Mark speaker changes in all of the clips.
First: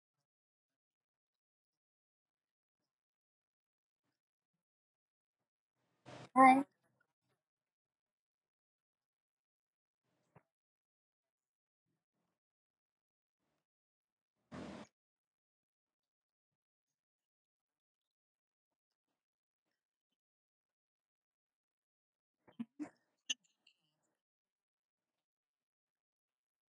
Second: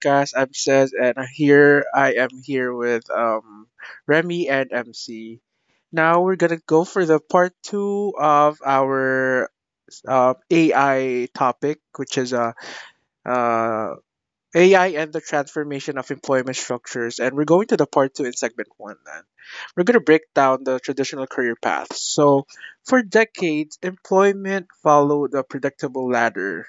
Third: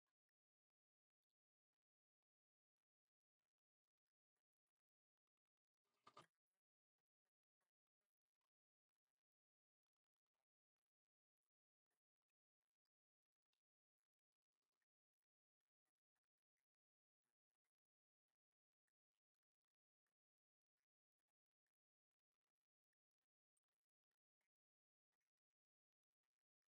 Speaker 1: podcast. I'm Sez, and I am here with Remy and MC. Now we're gonna
Speaker 2: Hi.
Speaker 1: go for the part two of our AI topic, which is uh AI and the transformation of employment structures. And we're going to the part two in segment one. Then we're going to break down the traditional career paths. So, for decades, employment followed a predictable ladder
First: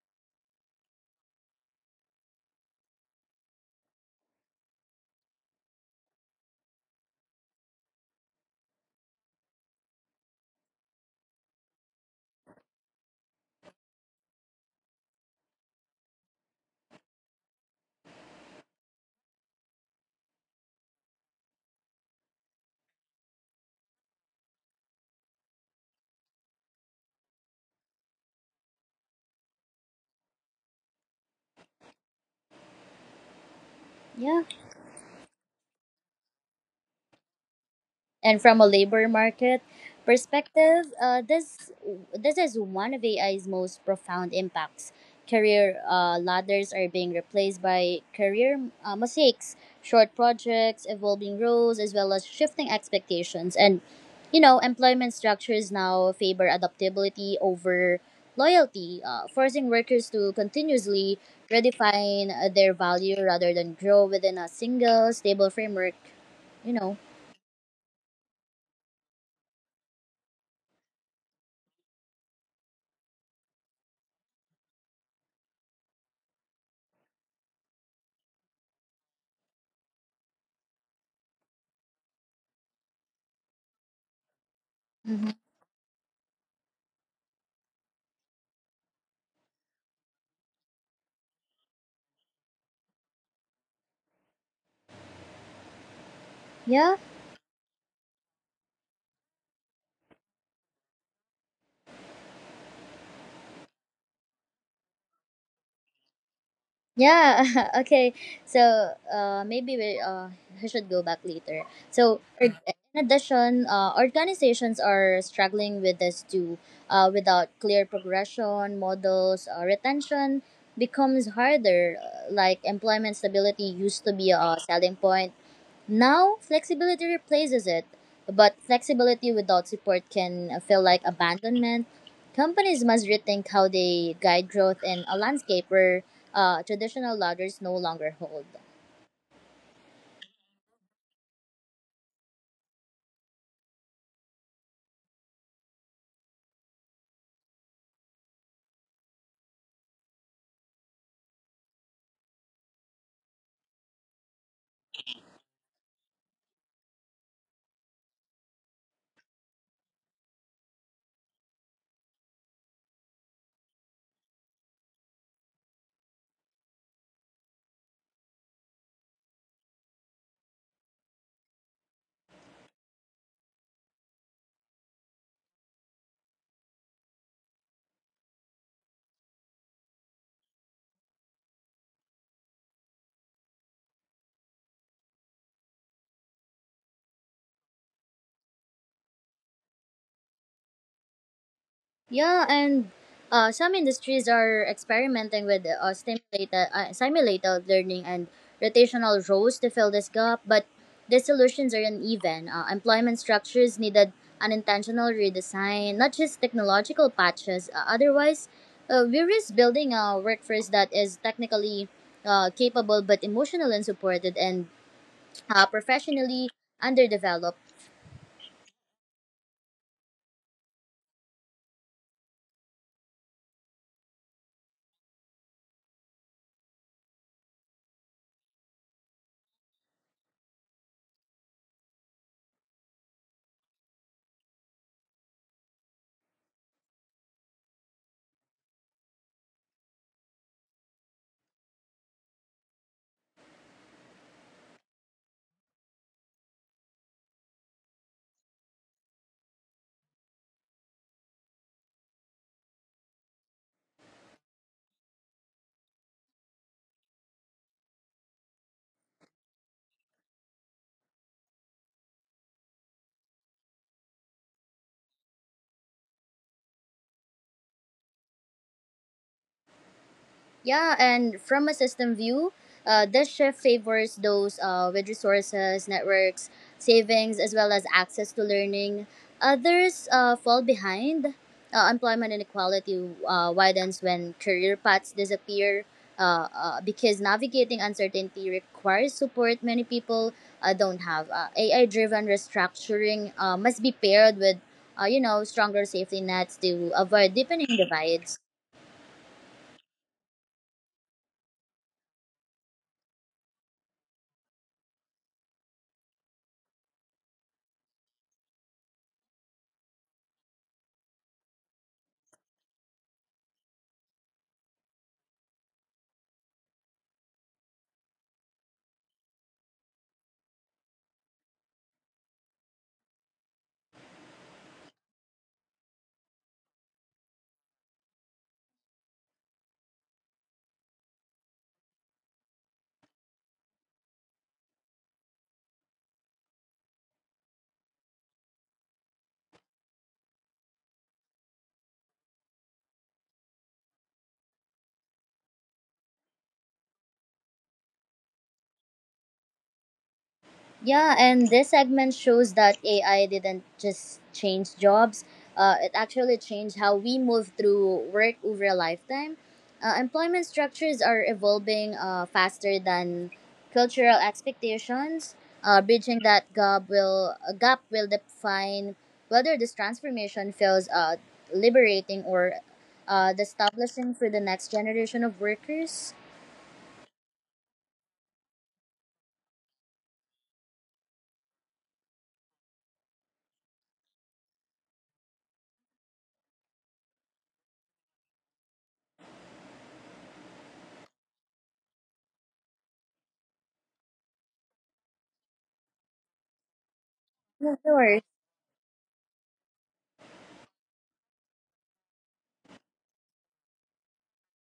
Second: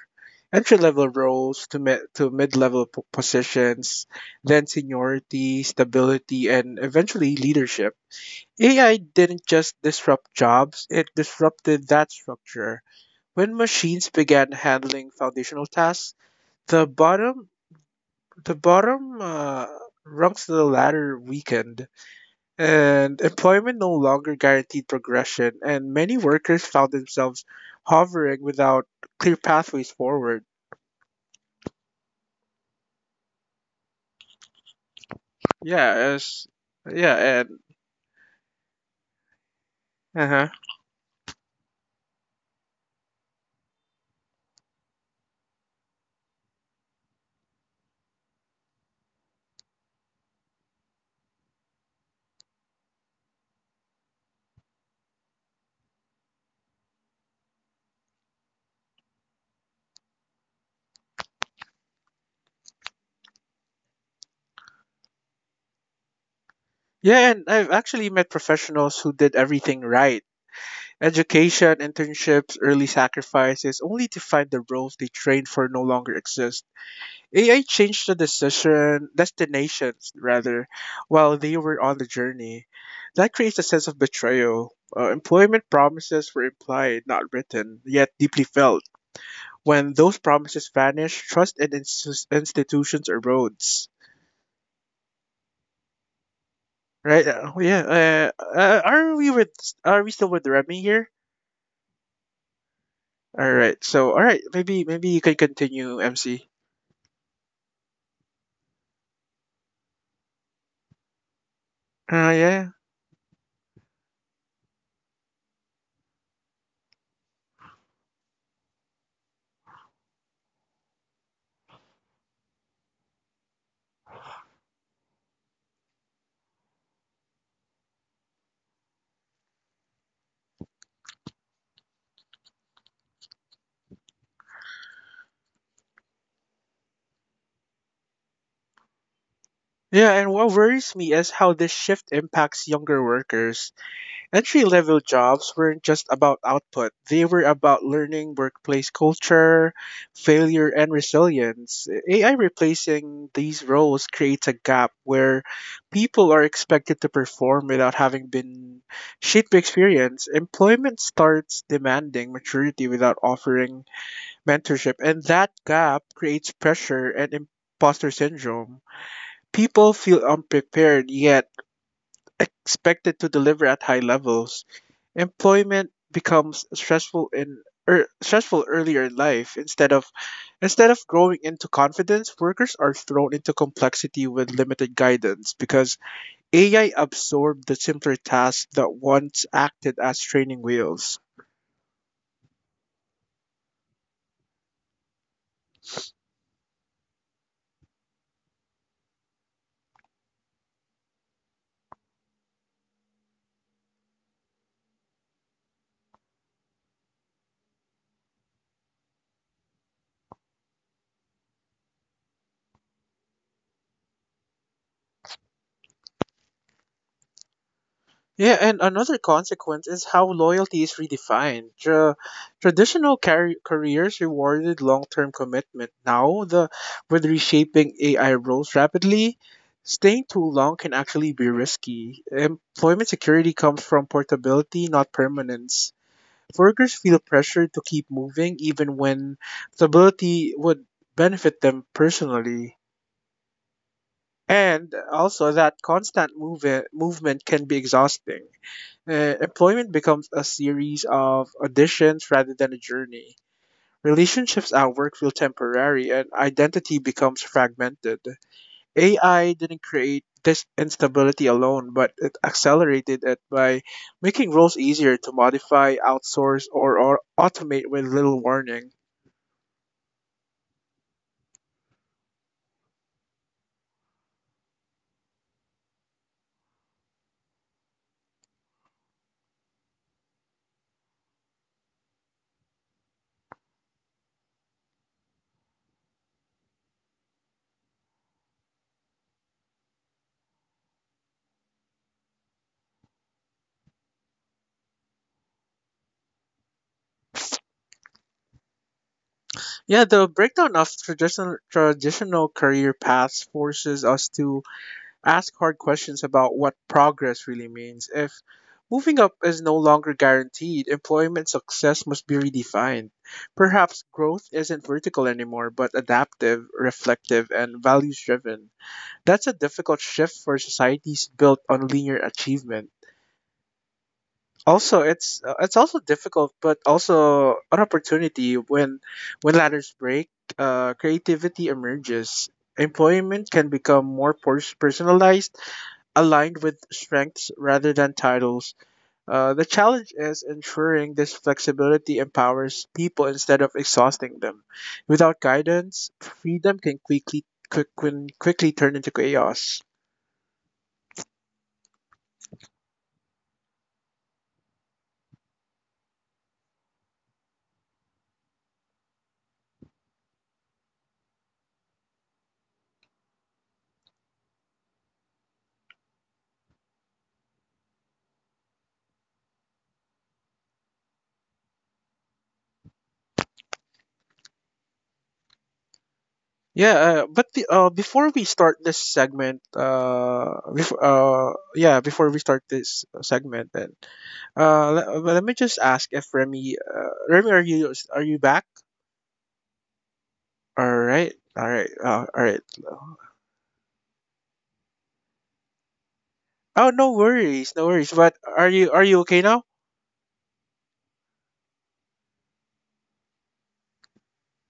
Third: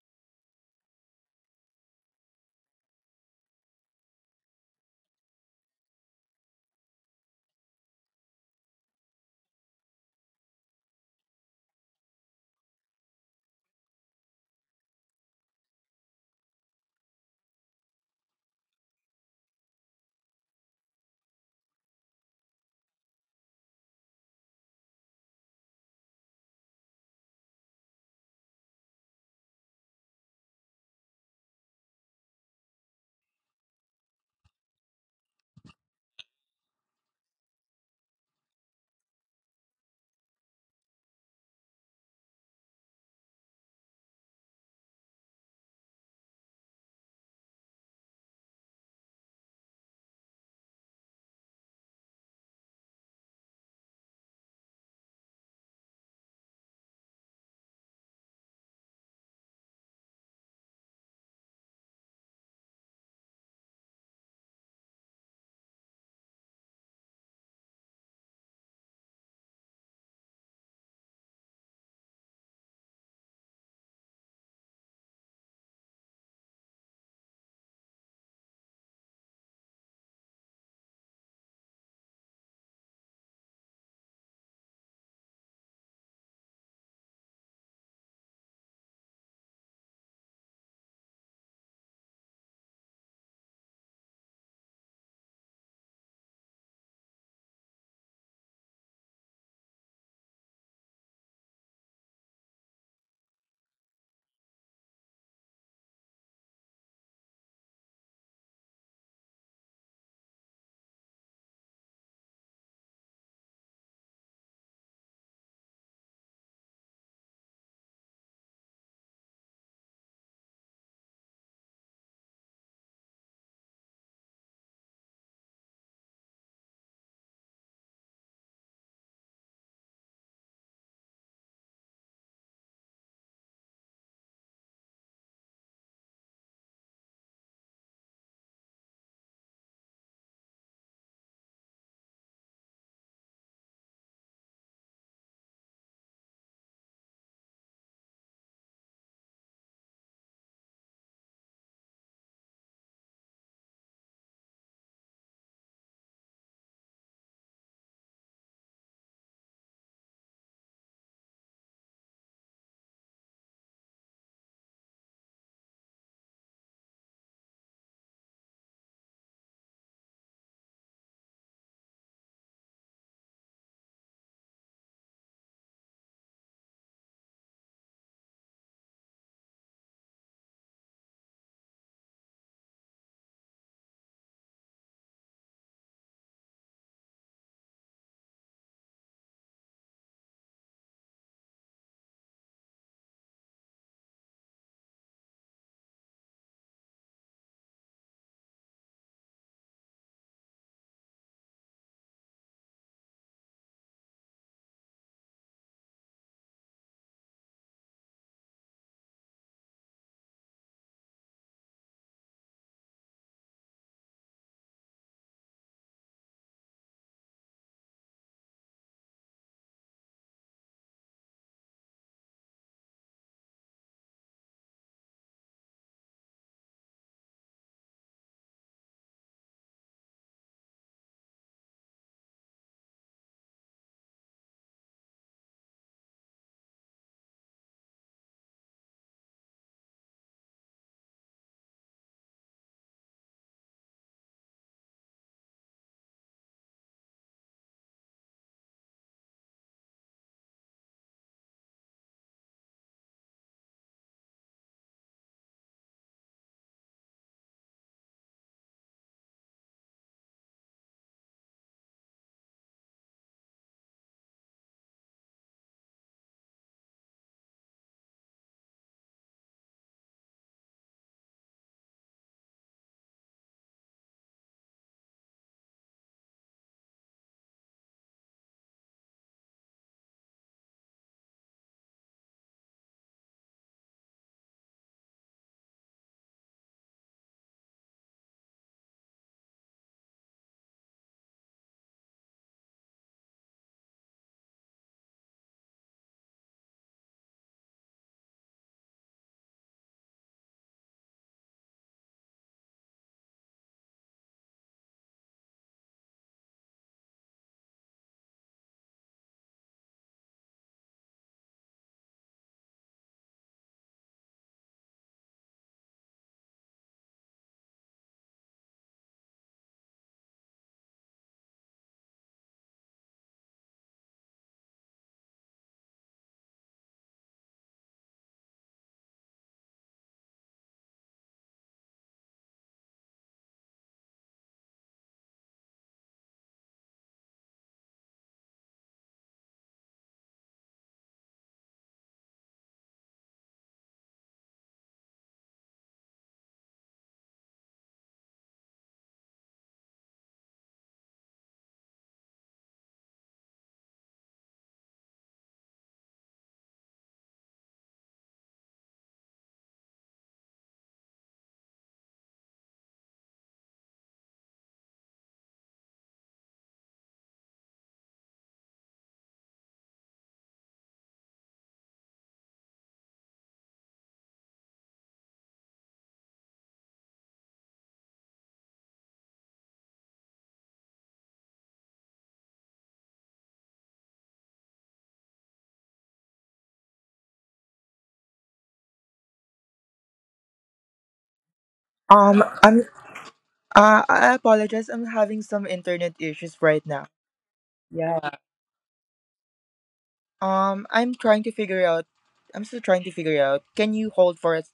Speaker 1: entry level roles to mid level positions, then seniority, stability, and eventually leadership. AI didn't just disrupt jobs, it disrupted that structure. When machines began handling foundational tasks, the bottom the bottom rungs of the ladder weakened, and employment no longer guaranteed progression, and many workers found themselves hovering without clear pathways forward.
Speaker 2: Yeah.
Speaker 1: Yeah, as yeah, and
Speaker 2: And from a labor market
Speaker 1: uh-huh.
Speaker 2: perspective, this is one of AI's most profound impacts. Career ladders are being replaced by career mistakes, short projects, evolving roles, as well as shifting expectations. And you know, employment structures now favor adaptability over loyalty, forcing workers to continuously redefine their value rather than grow within a single stable framework. You know.
Speaker 1: Yeah, and I've actually met professionals who did everything right. Education, internships, early sacrifices, only to find the roles they trained for no longer exist. AI changed the decision destinations rather while they were on the journey. That creates a sense of betrayal.
Speaker 2: Mhm.
Speaker 1: Employment promises were implied, not written, yet deeply felt. When those promises vanish, trust in institutions erodes.
Speaker 2: Yeah,
Speaker 1: Right? Yeah. Are we with? Are we still with Remy here? All right. So, all right. Maybe you can continue, MC.
Speaker 2: yeah. okay, so maybe we I should go back later. So
Speaker 1: Uh, yeah.
Speaker 2: or-
Speaker 1: Yeah,
Speaker 2: In addition, organizations are struggling with this too. Without clear progression models, retention becomes harder. Like employment stability used to be a selling point. Now, flexibility replaces it, but flexibility without support can feel like abandonment. Companies must rethink how they guide growth in a landscape where traditional ladders no longer hold.
Speaker 1: yeah, and what worries me is how this shift impacts younger workers. Entry level jobs weren't just about output, they were about learning workplace culture, failure, and resilience. AI replacing these roles creates a gap where people are expected to perform without having been shaped by experience. Employment starts demanding maturity without offering mentorship, and that gap creates pressure and imposter syndrome. People feel unprepared yet expected to deliver at high levels. Employment becomes stressful in stressful earlier in life instead of growing into confidence. Workers are thrown into complexity with limited guidance because AI absorbed the simpler tasks that once acted as training wheels.
Speaker 2: Yeah, and some industries are experimenting with simulated learning and rotational roles to fill this gap, but the solutions are uneven. Employment structures needed an intentional redesign, not just technological patches. Otherwise, we risk building a workforce that is technically capable but emotionally unsupported and professionally underdeveloped.
Speaker 1: Yeah, and another consequence is how loyalty is redefined. Careers rewarded long-term commitment. Now, the with reshaping AI roles rapidly, staying too long can actually be risky. Employment security comes from portability, not permanence. Workers feel pressured to keep moving even when stability would benefit them personally. And also that movement can be exhausting. Employment becomes a series of auditions rather than a journey. Relationships at work feel temporary and identity becomes fragmented. AI didn't create this instability alone, but it accelerated it by making roles easier to modify, outsource, or automate with little warning.
Speaker 2: Yeah, and from a system view, this shift favors those with resources, networks, savings, as well as access to learning. Others fall behind. Employment inequality widens when career paths disappear because navigating uncertainty requires support many people don't have. AI driven restructuring must be paired with you know, stronger safety nets to avoid deepening divides.
Speaker 1: Yeah, the breakdown of traditional career paths forces us to ask hard questions about what progress really means. If moving up is no longer guaranteed, employment success must be redefined. Perhaps growth isn't vertical anymore, but adaptive, reflective, and values driven. That's a difficult shift for societies built on linear achievement. Also, it's also difficult, but also an opportunity when ladders break, creativity emerges. Employment can become more personalized aligned with strengths rather than titles. The challenge is ensuring this flexibility empowers people instead of exhausting them. Without guidance, freedom can quickly turn into chaos.
Speaker 2: Yeah, and this segment shows that AI didn't just change jobs. It actually changed how we move through work over a lifetime. Employment structures are evolving faster than cultural expectations. Bridging that gap will define whether this transformation feels liberating or establishing for the next generation of workers.
Speaker 1: Yeah, but the, before we start this segment, bef- yeah, before we start this segment, then let me just ask if Remy, are you back?
Speaker 3: Um,
Speaker 1: All right.
Speaker 3: I'm I apologize. I'm having some internet issues right
Speaker 1: Oh,
Speaker 3: now.
Speaker 1: no worries,
Speaker 2: No,
Speaker 1: no
Speaker 2: no
Speaker 1: worries.
Speaker 2: worries.
Speaker 3: Yeah.
Speaker 1: But are you okay now?
Speaker 3: I'm trying to figure out. I'm still trying to figure out. Can you hold for a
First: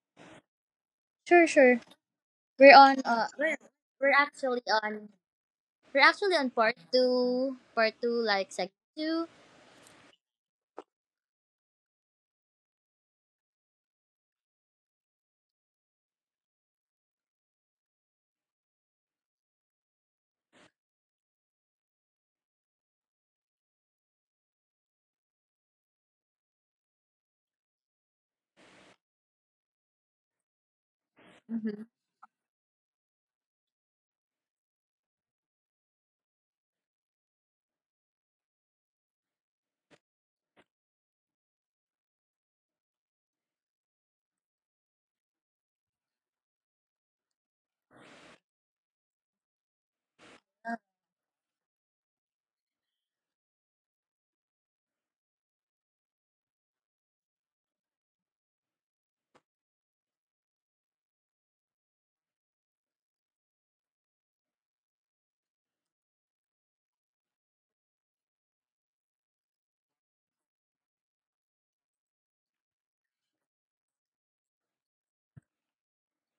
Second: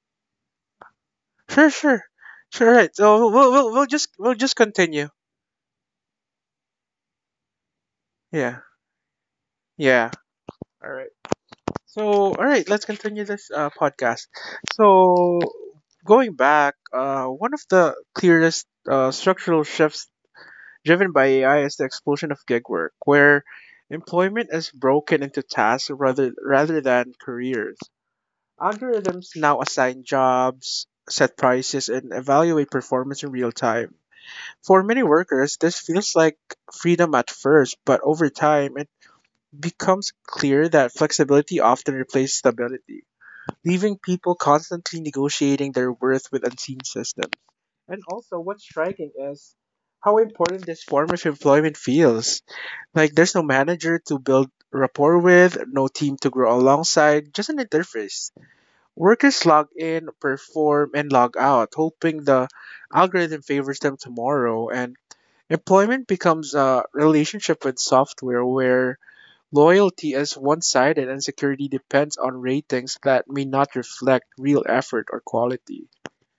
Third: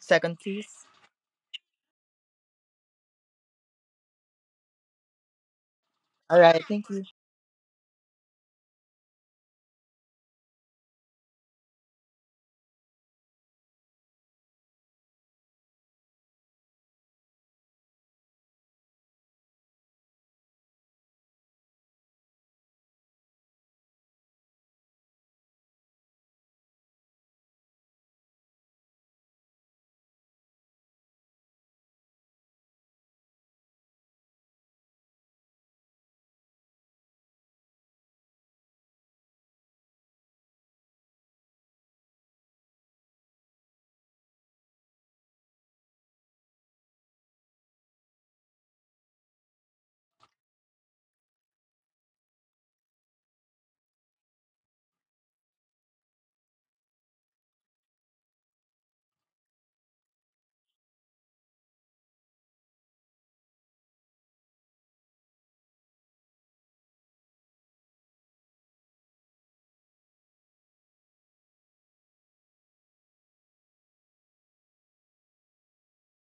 Speaker 3: second, please?
Speaker 2: Sure,
Speaker 1: Sure,
Speaker 2: sure.
Speaker 1: sure, sure.
Speaker 2: We're
Speaker 1: Right.
Speaker 2: on.
Speaker 1: So we'll we'll we'll just
Speaker 2: We're
Speaker 1: we'll just
Speaker 2: actually on
Speaker 1: continue.
Speaker 2: We're actually
Speaker 3: All
Speaker 2: on
Speaker 3: right. Thank you.
Speaker 2: part two, like
Speaker 1: Yeah,
Speaker 2: section two.
Speaker 1: yeah. All right. So, all right, let's continue this podcast. So, going back, one of the clearest structural shifts driven by AI is the explosion of gig work, where employment is broken into tasks rather than careers. Algorithms now assign jobs, set
Speaker 2: hmm
Speaker 1: prices, and evaluate performance in real time. For many workers, this feels like freedom at first, but over time, it becomes clear that flexibility often replaces stability, leaving people constantly negotiating their worth with unseen systems. And also, what's striking is how important this form of employment feels. Like, there's no manager to build rapport with, no team to grow alongside, just an interface. Workers log in, perform, and log out, hoping the algorithm favors them tomorrow. And employment becomes a relationship with software where loyalty is one sided, and security depends on ratings that may not reflect real effort or quality.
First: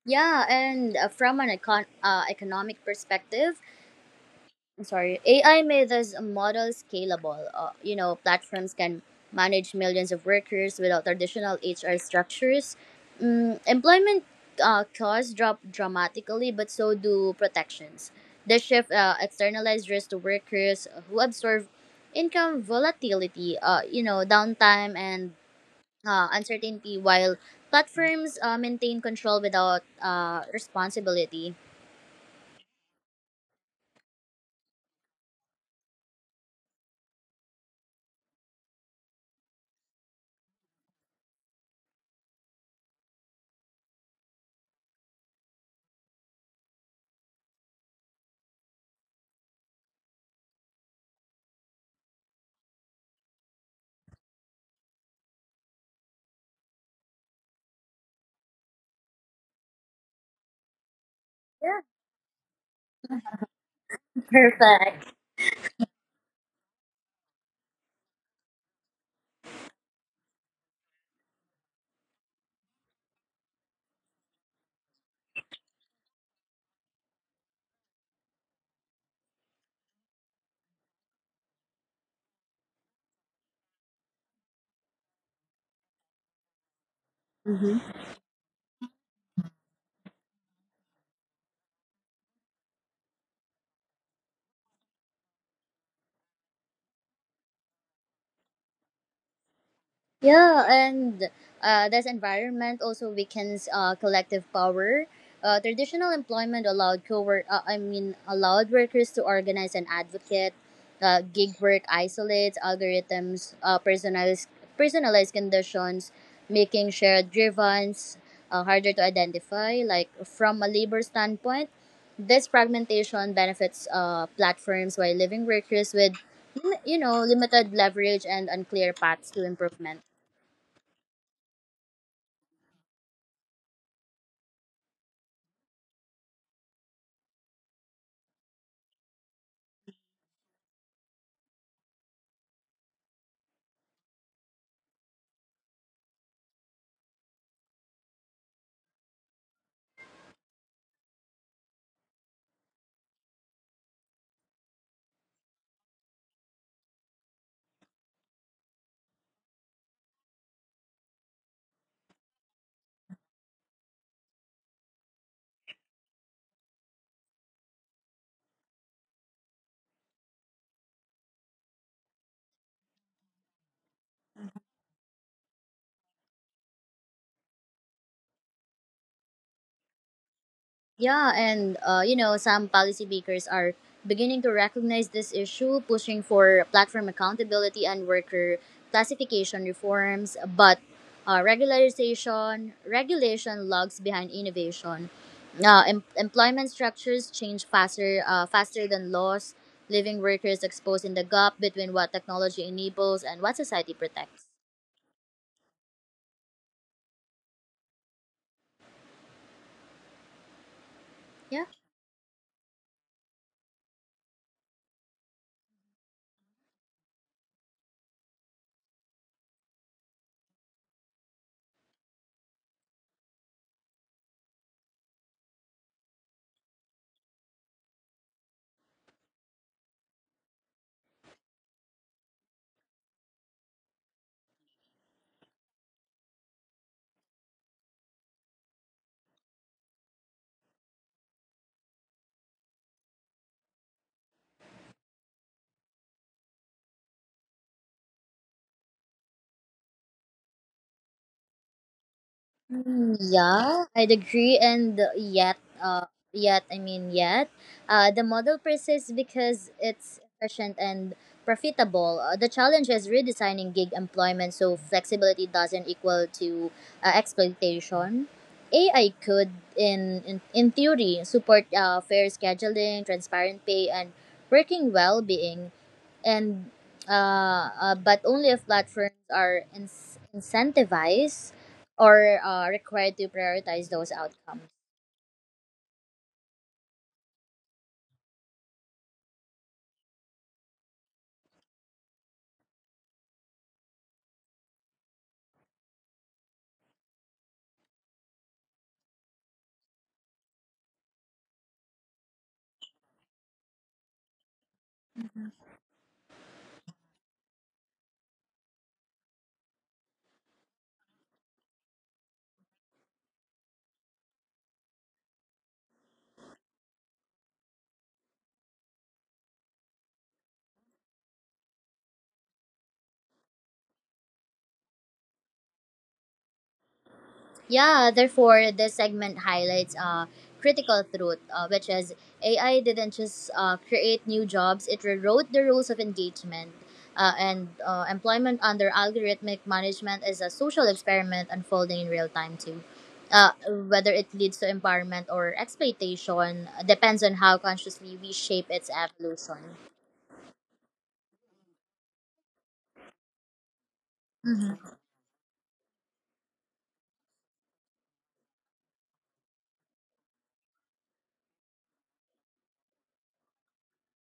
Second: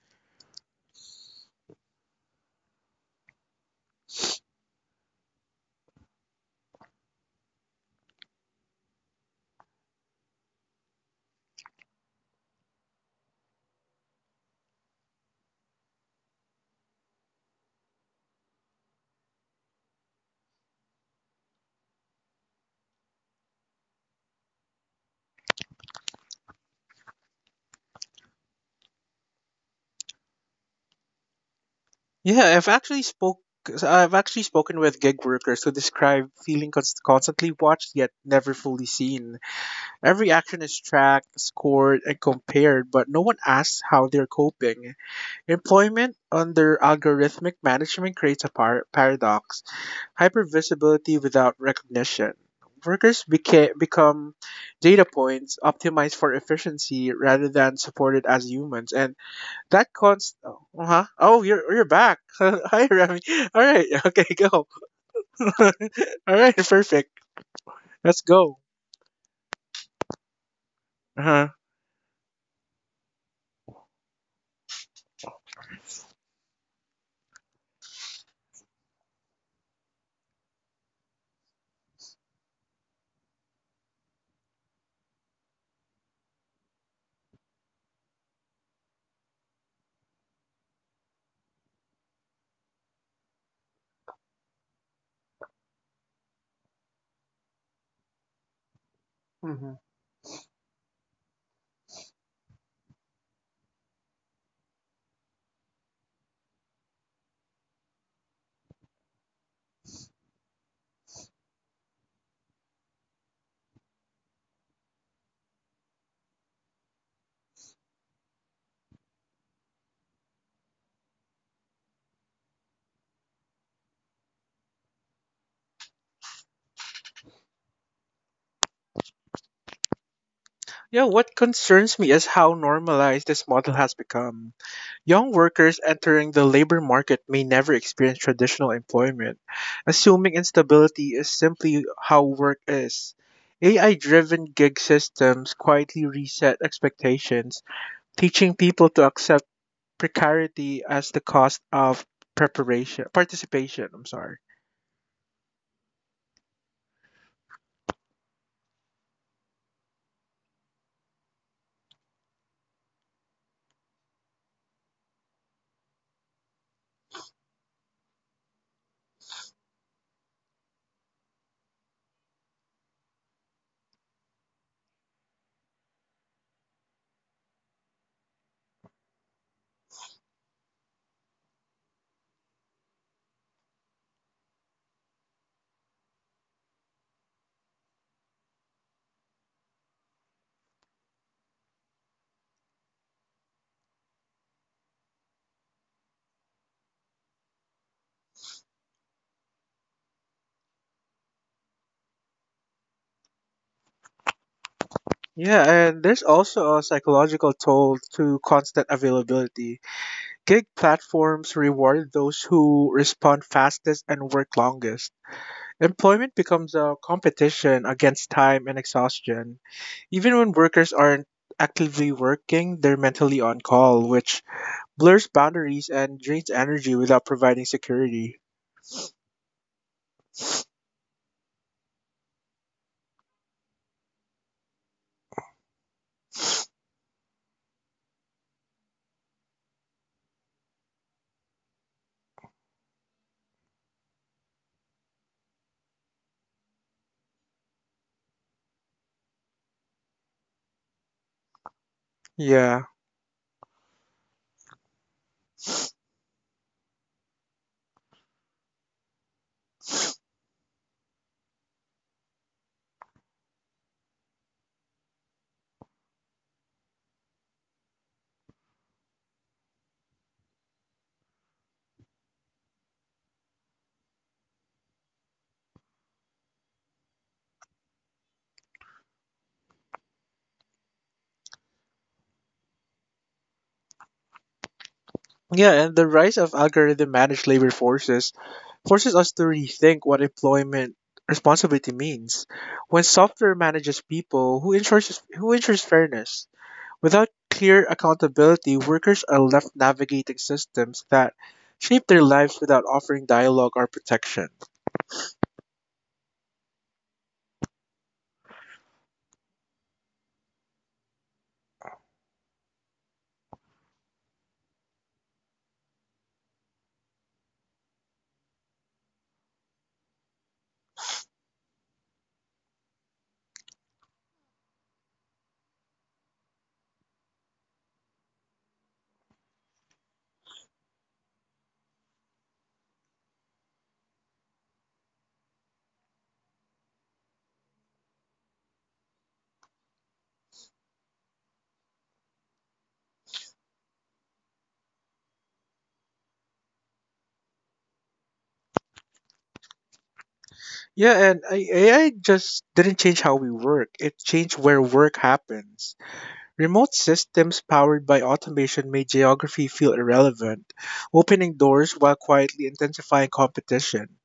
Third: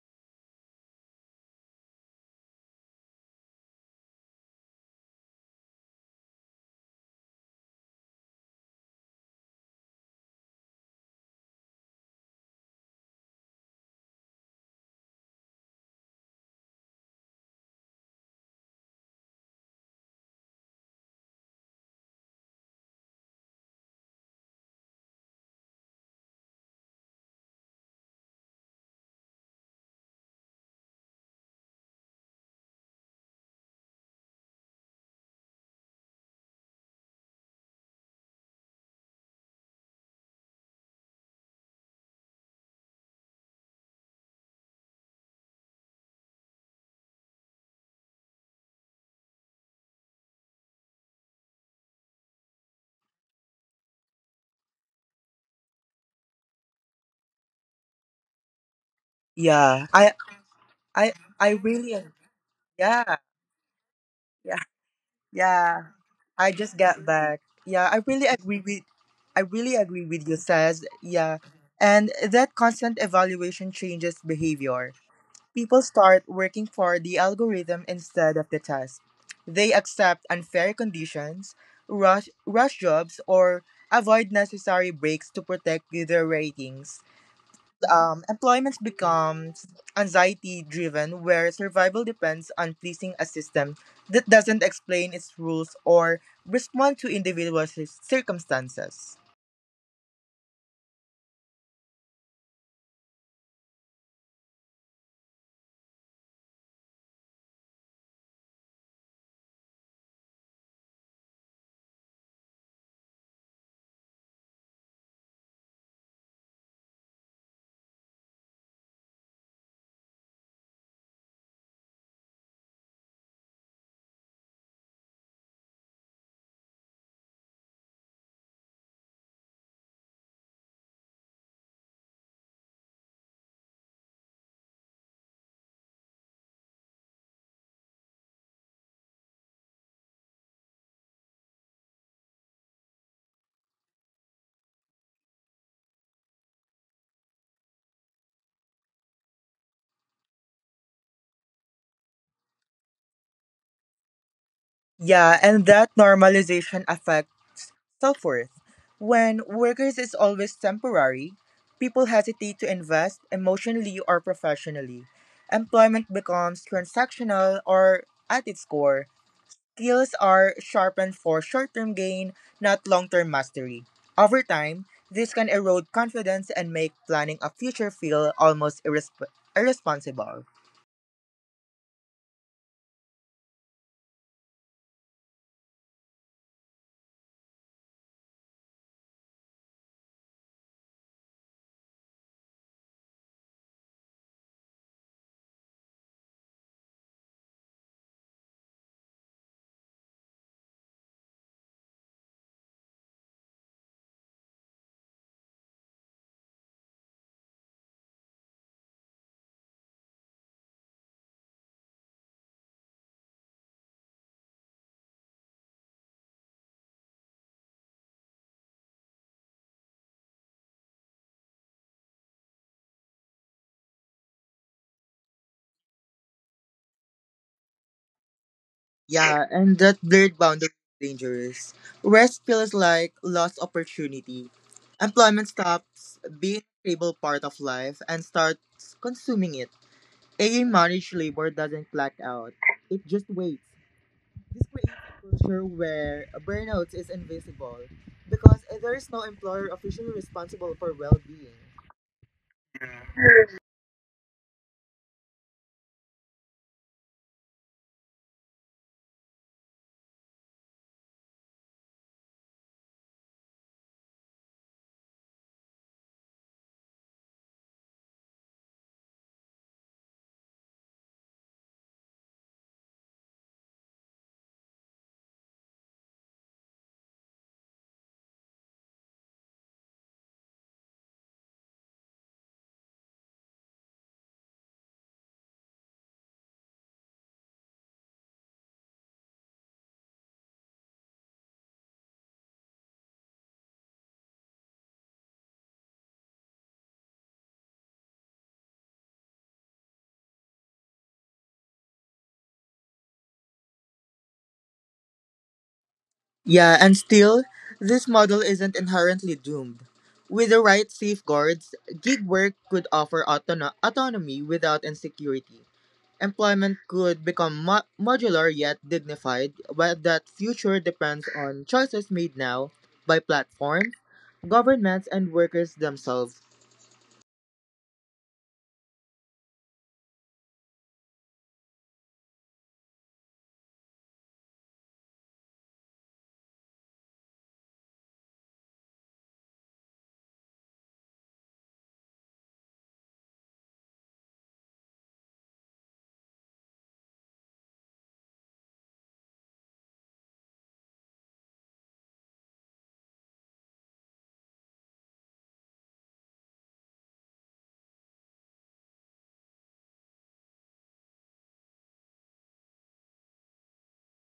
Speaker 2: Yeah, and from an economic perspective, I'm sorry, AI made this model scalable. You know, platforms can manage millions of workers without traditional HR structures. Employment costs drop dramatically, but so do protections. This shift externalized risk to workers who absorb income volatility, you know, downtime and uncertainty while platforms maintain control without responsibility.
Speaker 1: Yeah, I've actually spoke. I've actually spoken with gig workers who describe feeling constantly watched yet never fully seen. Every action is tracked, scored, and compared, but no one asks how they're coping. Employment under algorithmic management creates a paradox. Hypervisibility without recognition. Workers become data points optimized for efficiency rather than supported as humans, and
Speaker 3: Yeah.
Speaker 1: that const. Oh, uh-huh.
Speaker 3: I
Speaker 1: Oh,
Speaker 3: I
Speaker 1: you're
Speaker 2: Yeah,
Speaker 1: you're
Speaker 3: really ag-
Speaker 1: back. Hi,
Speaker 3: yeah
Speaker 1: Remy. All right. Okay,
Speaker 3: yeah
Speaker 1: go.
Speaker 2: perfect.
Speaker 1: All
Speaker 3: yeah. I
Speaker 1: right.
Speaker 3: just got
Speaker 1: Perfect.
Speaker 3: back. Yeah. I
Speaker 1: Let's
Speaker 3: really
Speaker 1: go.
Speaker 3: agree with. I really agree with you, says
Speaker 1: Uh
Speaker 3: yeah.
Speaker 1: huh.
Speaker 3: And that constant evaluation changes behavior. People start working for the algorithm instead of the task. They accept unfair conditions, rush jobs, or avoid necessary breaks to protect their ratings.
Speaker 2: Mhm.
Speaker 3: Employment becomes anxiety driven, where survival depends on pleasing a system that doesn't explain its rules or respond to individual circumstances.
Speaker 1: Hmm.
Speaker 2: Yeah, and this environment also weakens collective power. Traditional employment allowed allowed workers to organize and advocate. Gig work isolates algorithms, personalized conditions, making shared grievance harder to identify. Like from a labor standpoint, this fragmentation benefits platforms while leaving workers with, you know, limited leverage and unclear paths to improvement.
Speaker 1: Yeah. What concerns me is how normalized this model has become. Young workers entering the labor market may never experience traditional employment, assuming instability is simply how work is. AI driven gig systems quietly reset expectations, teaching people to accept precarity as the cost of preparation participation, I'm sorry.
Speaker 3: Yeah, and that normalization affects self worth. When workers is always temporary, people hesitate to invest emotionally or professionally. Employment becomes transactional or at its core. Skills are sharpened for short term gain, not long term mastery. Over time, this can erode confidence and make planning a future feel almost irresponsible.
Speaker 2: Yeah, and you know, some policymakers are beginning to recognize this issue, pushing for platform accountability and worker classification reforms. But regularization regulation lags behind innovation. Employment structures change faster, faster than laws, leaving workers exposed in the gap between what technology enables and what society protects.
Speaker 1: Yeah, and there's also a psychological toll to constant availability. Gig platforms
Speaker 2: Yeah.
Speaker 1: reward those who respond fastest and work longest. Employment becomes a competition against time and exhaustion. Even when workers aren't actively working, they're mentally on call, which blurs boundaries and drains energy without providing security.
Speaker 3: Yeah, and that blurred boundary is dangerous. Rest feels like lost opportunity. Employment stops being a stable part of life and starts consuming it. A managed labor doesn't black out, it just waits. This creates a culture where burnout is invisible because there is no employer officially responsible for well being.
Speaker 1: Yeah.
Speaker 2: Yeah, I'd agree. And yet, the model persists because it's efficient and profitable. The challenge is redesigning gig employment so flexibility doesn't equal to exploitation. AI could, in theory, support fair scheduling, transparent pay, and working well-being and but only if platforms are incentivized or required to prioritize those outcomes.
Speaker 1: Yeah, and the rise of algorithm managed labor forces us to rethink what employment responsibility means. When software manages people, who ensures fairness? Without clear accountability, workers are left navigating systems that shape their lives without offering dialogue or protection.
Speaker 3: Yeah, and still, this model isn't inherently doomed. With the right safeguards, gig work could offer autonomy without insecurity. Employment could become modular yet dignified, but that future depends on choices made now by platforms, governments, and workers themselves.
Speaker 2: Yeah, therefore, this segment highlights critical truth, which is AI didn't just create new jobs, it rewrote the rules of engagement. And employment under algorithmic management is a social experiment unfolding in real time, too. Uh, Whether it leads to empowerment or exploitation depends on how consciously we shape its evolution.
Speaker 1: Yeah, and AI just didn't change how we work, it changed where work happens. Remote systems powered by automation made geography feel irrelevant, opening doors while quietly intensifying competition.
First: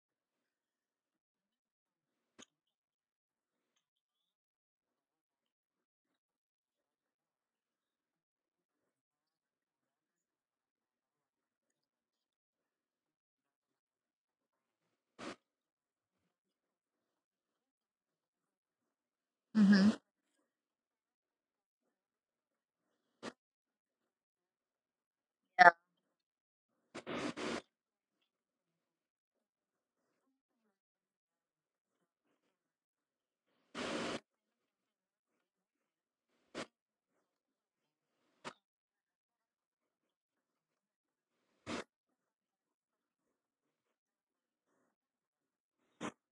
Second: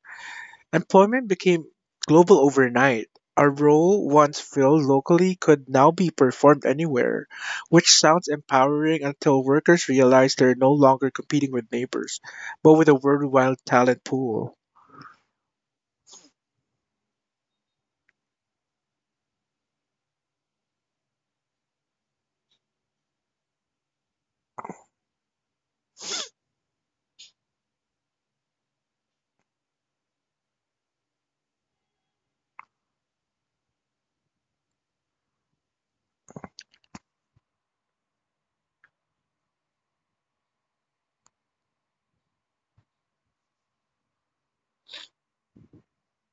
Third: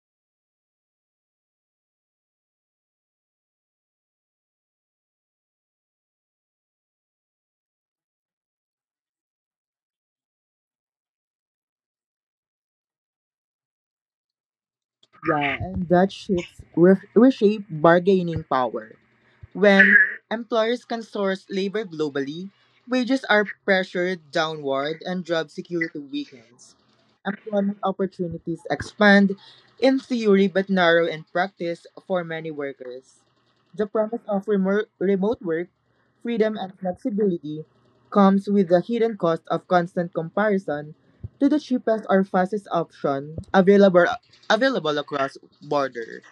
Speaker 1: Employment became global overnight. A role once filled locally could now be performed anywhere, which sounds empowering until workers realize they're no longer competing with neighbors, but with a worldwide talent pool.
Speaker 3: Yeah, and that shifts reshape bargaining power.
Speaker 2: Mm-hmm.
Speaker 3: When employers can source labor globally, wages are pressured downward and job security weakens. Employment opportunities expand in theory but narrow in practice for many workers. The promise of remote work, freedom, and flexibility comes with the hidden cost of constant comparison to the cheapest or fastest option available across borders.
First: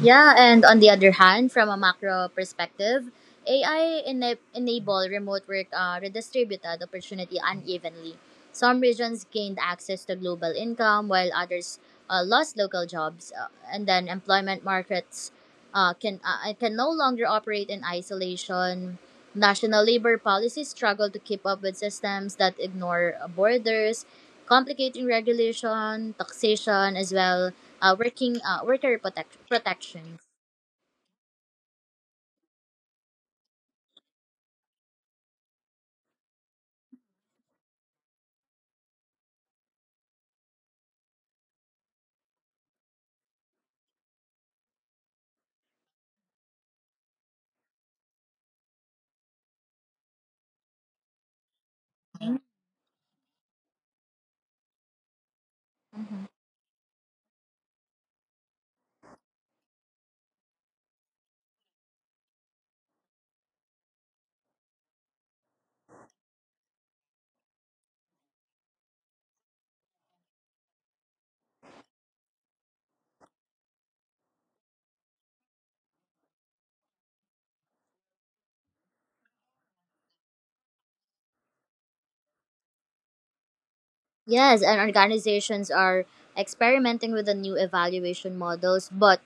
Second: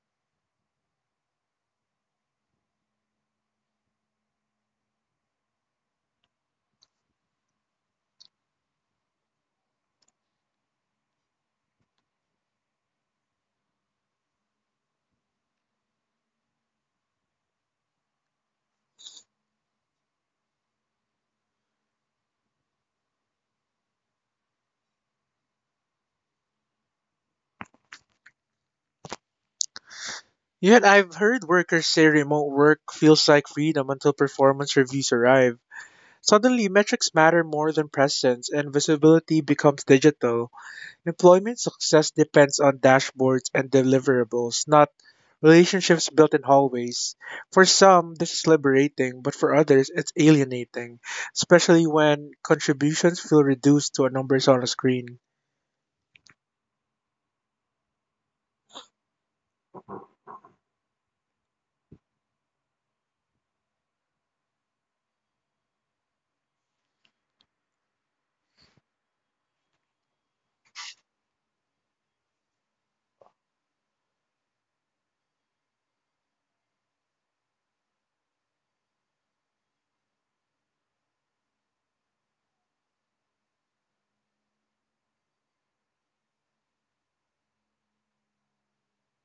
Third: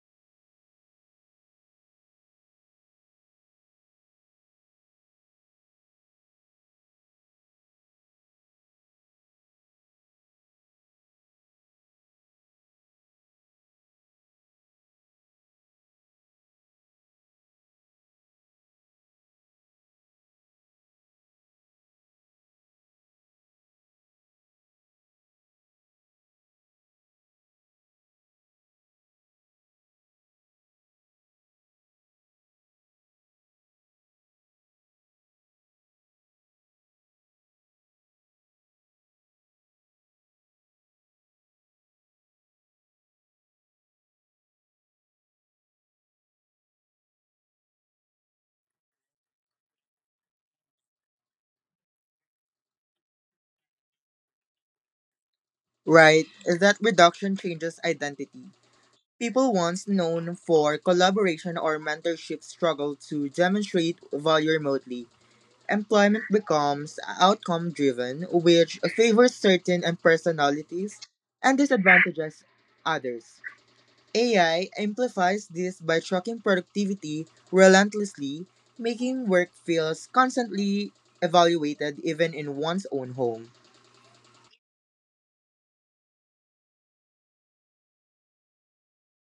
Speaker 2: Yeah, and on the other hand, from a macro perspective, enable remote work redistributed opportunity unevenly. Some regions gained access to global income, while others lost local jobs, and then employment markets can no longer operate in isolation. National labor policies struggle to keep up with systems that ignore borders, complicating regulation, taxation, as well working worker protections.
Speaker 1: Yet I've heard workers say remote work feels like freedom until performance reviews arrive. Suddenly, metrics matter more than presence, and visibility becomes digital. Employment success depends on dashboards and deliverables, not relationships built in hallways. For some, this is liberating, but for others, it's alienating, especially when contributions feel reduced to a numbers on a screen.
Speaker 2: Mhm.
Speaker 3: Right, is that reduction changes identity. People once known for collaboration or mentorship struggle to demonstrate value remotely. Employment becomes outcome driven, which favors certain personalities and disadvantages others. AI amplifies this by tracking productivity relentlessly, making work feels constantly evaluated even in one's own home.
Speaker 2: Yes, and organizations are experimenting with the new evaluation models, but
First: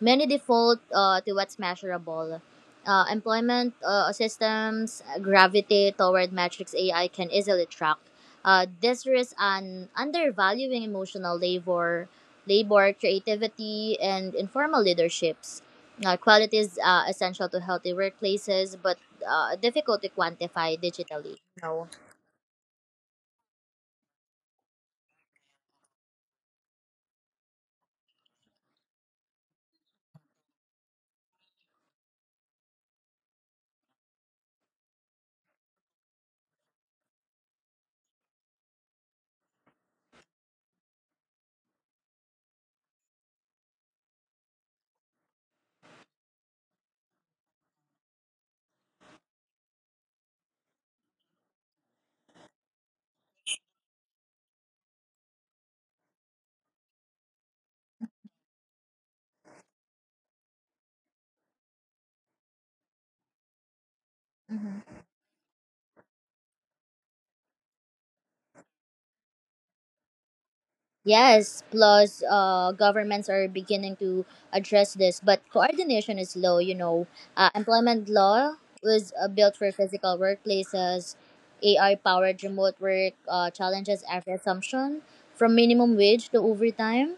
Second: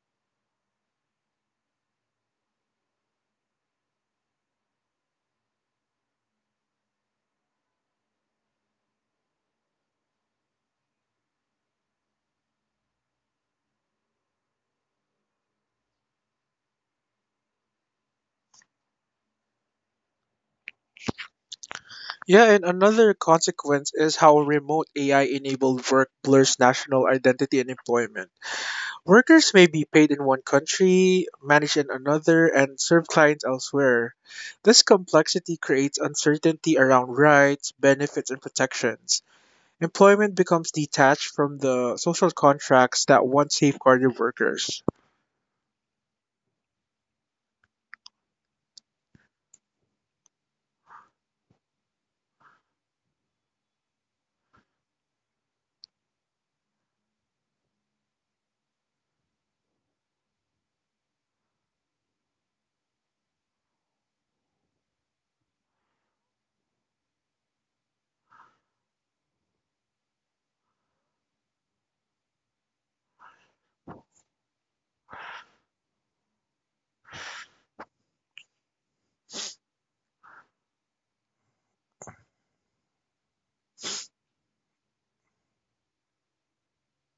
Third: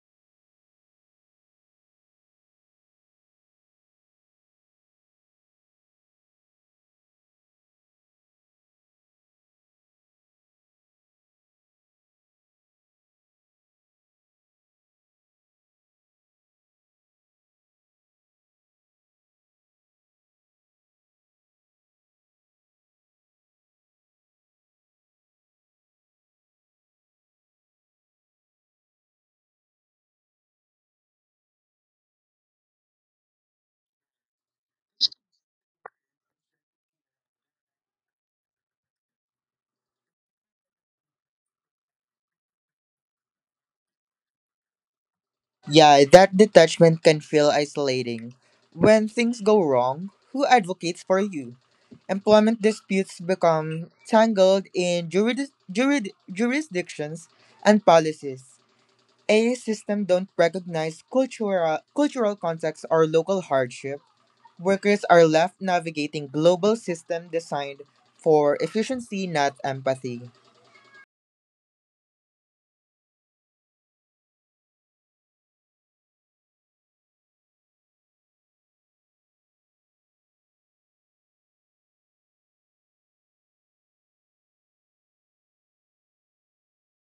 Speaker 2: many default to what's measurable. Employment systems gravitate toward metrics AI can easily track. This risks an undervaluing emotional labor, labor creativity, and informal leaderships. Qualities essential to healthy workplaces, but difficult to quantify digitally.
Speaker 1: Yeah, and another consequence is how remote AI enabled work blurs national identity and employment. Workers may be paid in one country, managed in another, and serve clients elsewhere. This complexity creates uncertainty around rights, benefits, and protections. Employment becomes detached from the social contracts that once safeguarded workers.
Speaker 3: Yeah, that detachment can feel isolating. When things go wrong, who advocates for you? Employment disputes become tangled in jurisdictions and policies. A system don't recognize cultural context or local hardship. Workers are left navigating global system designed for efficiency, not empathy.
Speaker 2: Yes, plus governments are beginning to address this, but coordination is low, you know. Employment law was built for physical workplaces. AI powered remote work challenges every assumption from minimum wage to overtime.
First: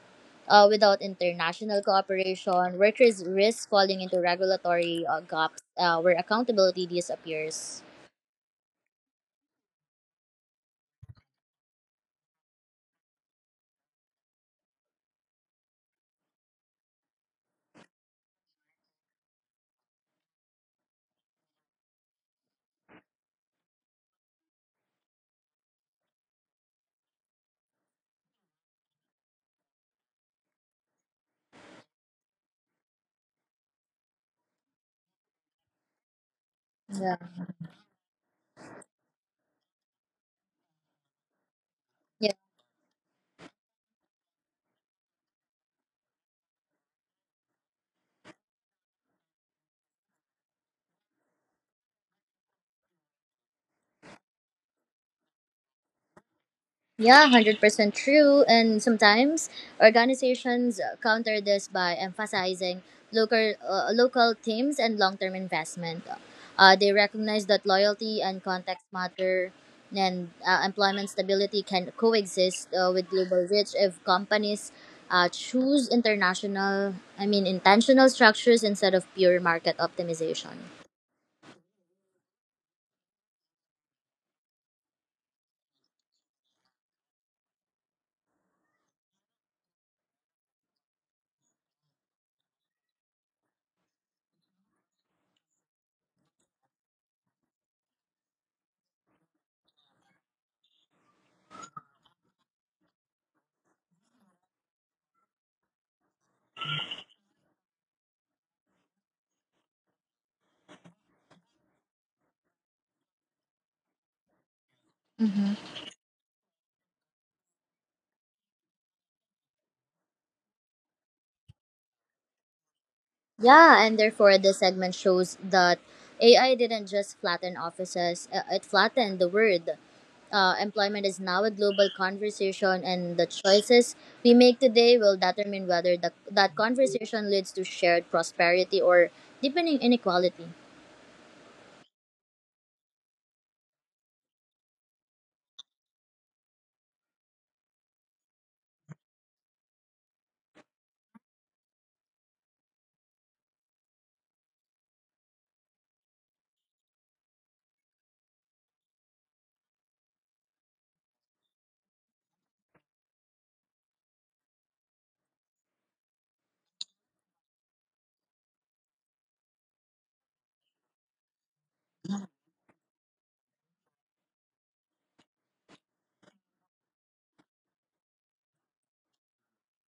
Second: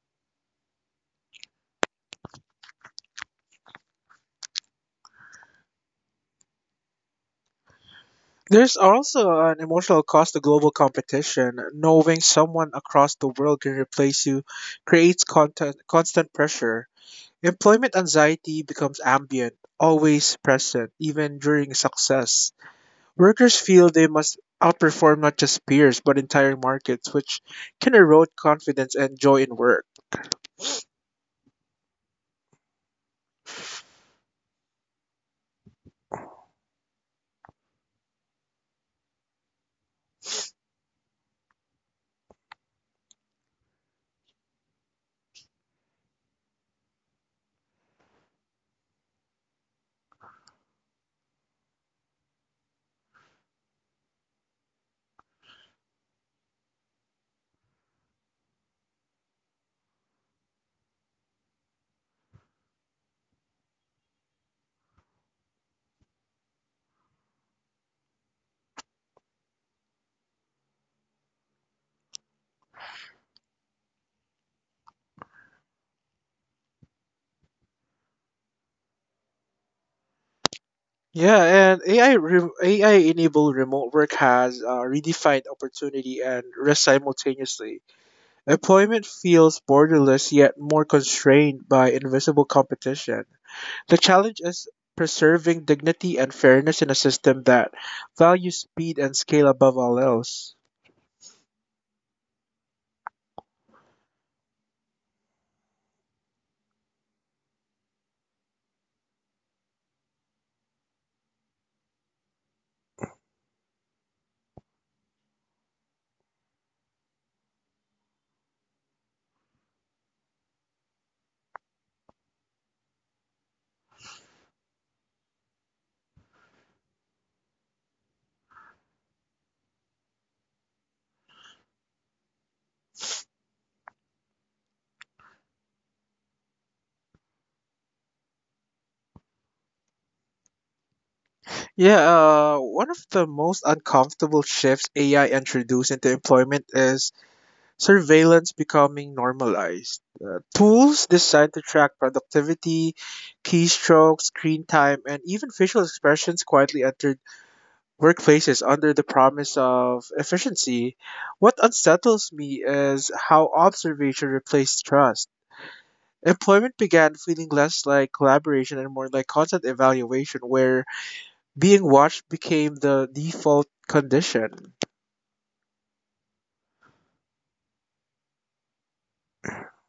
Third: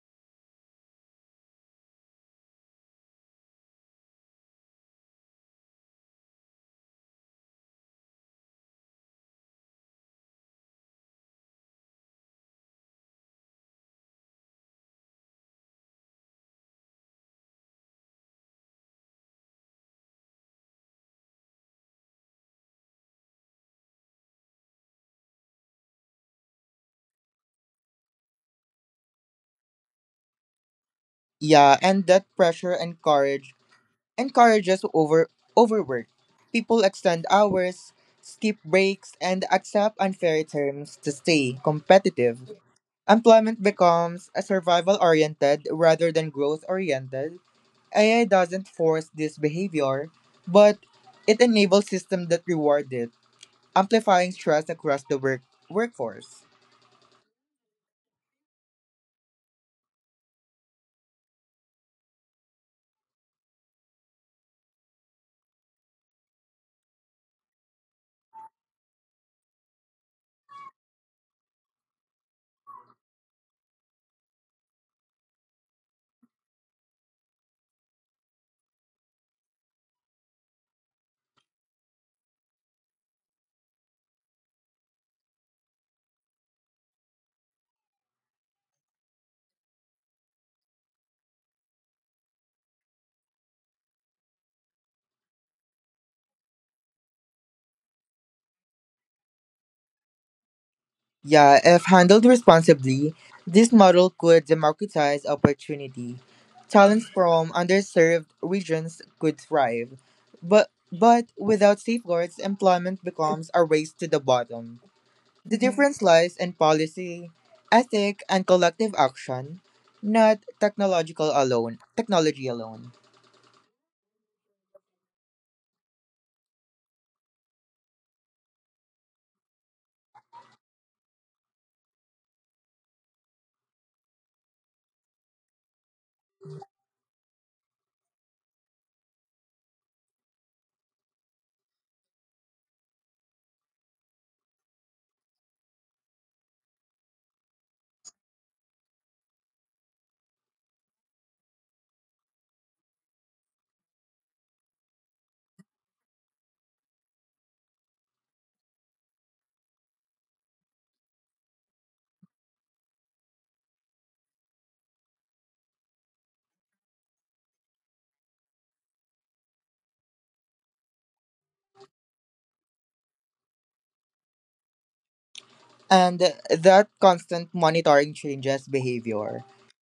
Speaker 2: Without international cooperation, workers risk falling into regulatory gaps where accountability disappears.
Speaker 1: There's also an emotional cost to global competition. Knowing someone across the world can replace you creates content, constant pressure. Employment anxiety becomes ambient, always present, even during success. Workers feel they must outperform not just peers, but entire markets, which can erode confidence and joy in work.
Speaker 3: Yeah, and that pressure encourages overwork. People
Speaker 2: Yeah.
Speaker 3: extend hours, skip breaks, and accept unfair terms to stay competitive. Employment becomes a survival oriented rather than growth oriented. AI doesn't force this behavior, but it enables systems that reward it, amplifying stress across the workforce.
Speaker 2: Yeah, 100% true. And sometimes organizations counter this by emphasizing local teams and long term investment. They recognize that loyalty and context matter, and employment stability can coexist with global reach if companies choose intentional structures instead of pure market optimization.
Speaker 1: Yeah, and AI enabled remote work has redefined opportunity and risk simultaneously. Employment feels borderless yet more constrained by invisible competition. The challenge is preserving dignity and fairness in a system that values speed and scale above all else.
Speaker 3: Yeah, if handled responsibly, this model could democratize opportunity. Talents from underserved regions could thrive. But without safeguards, employment becomes a race to the bottom. The difference lies in policy, ethic, and collective action, not technological alone, technology alone.
Speaker 2: Yeah, and therefore this segment shows that AI didn't just flatten offices, it flattened the world. Employment is now a global conversation, and the choices we make today will determine whether that conversation leads to shared prosperity or deepening inequality.
Speaker 1: Yeah, One of the most uncomfortable shifts AI introduced into employment is surveillance becoming normalized. Tools designed to track productivity, keystrokes, screen time, and even facial expressions quietly entered workplaces under the promise of efficiency. What unsettles me is how observation replaced trust. Employment began feeling less like collaboration and more like constant evaluation, where being watched became the default condition.
Speaker 3: And that constant monitoring changes behavior.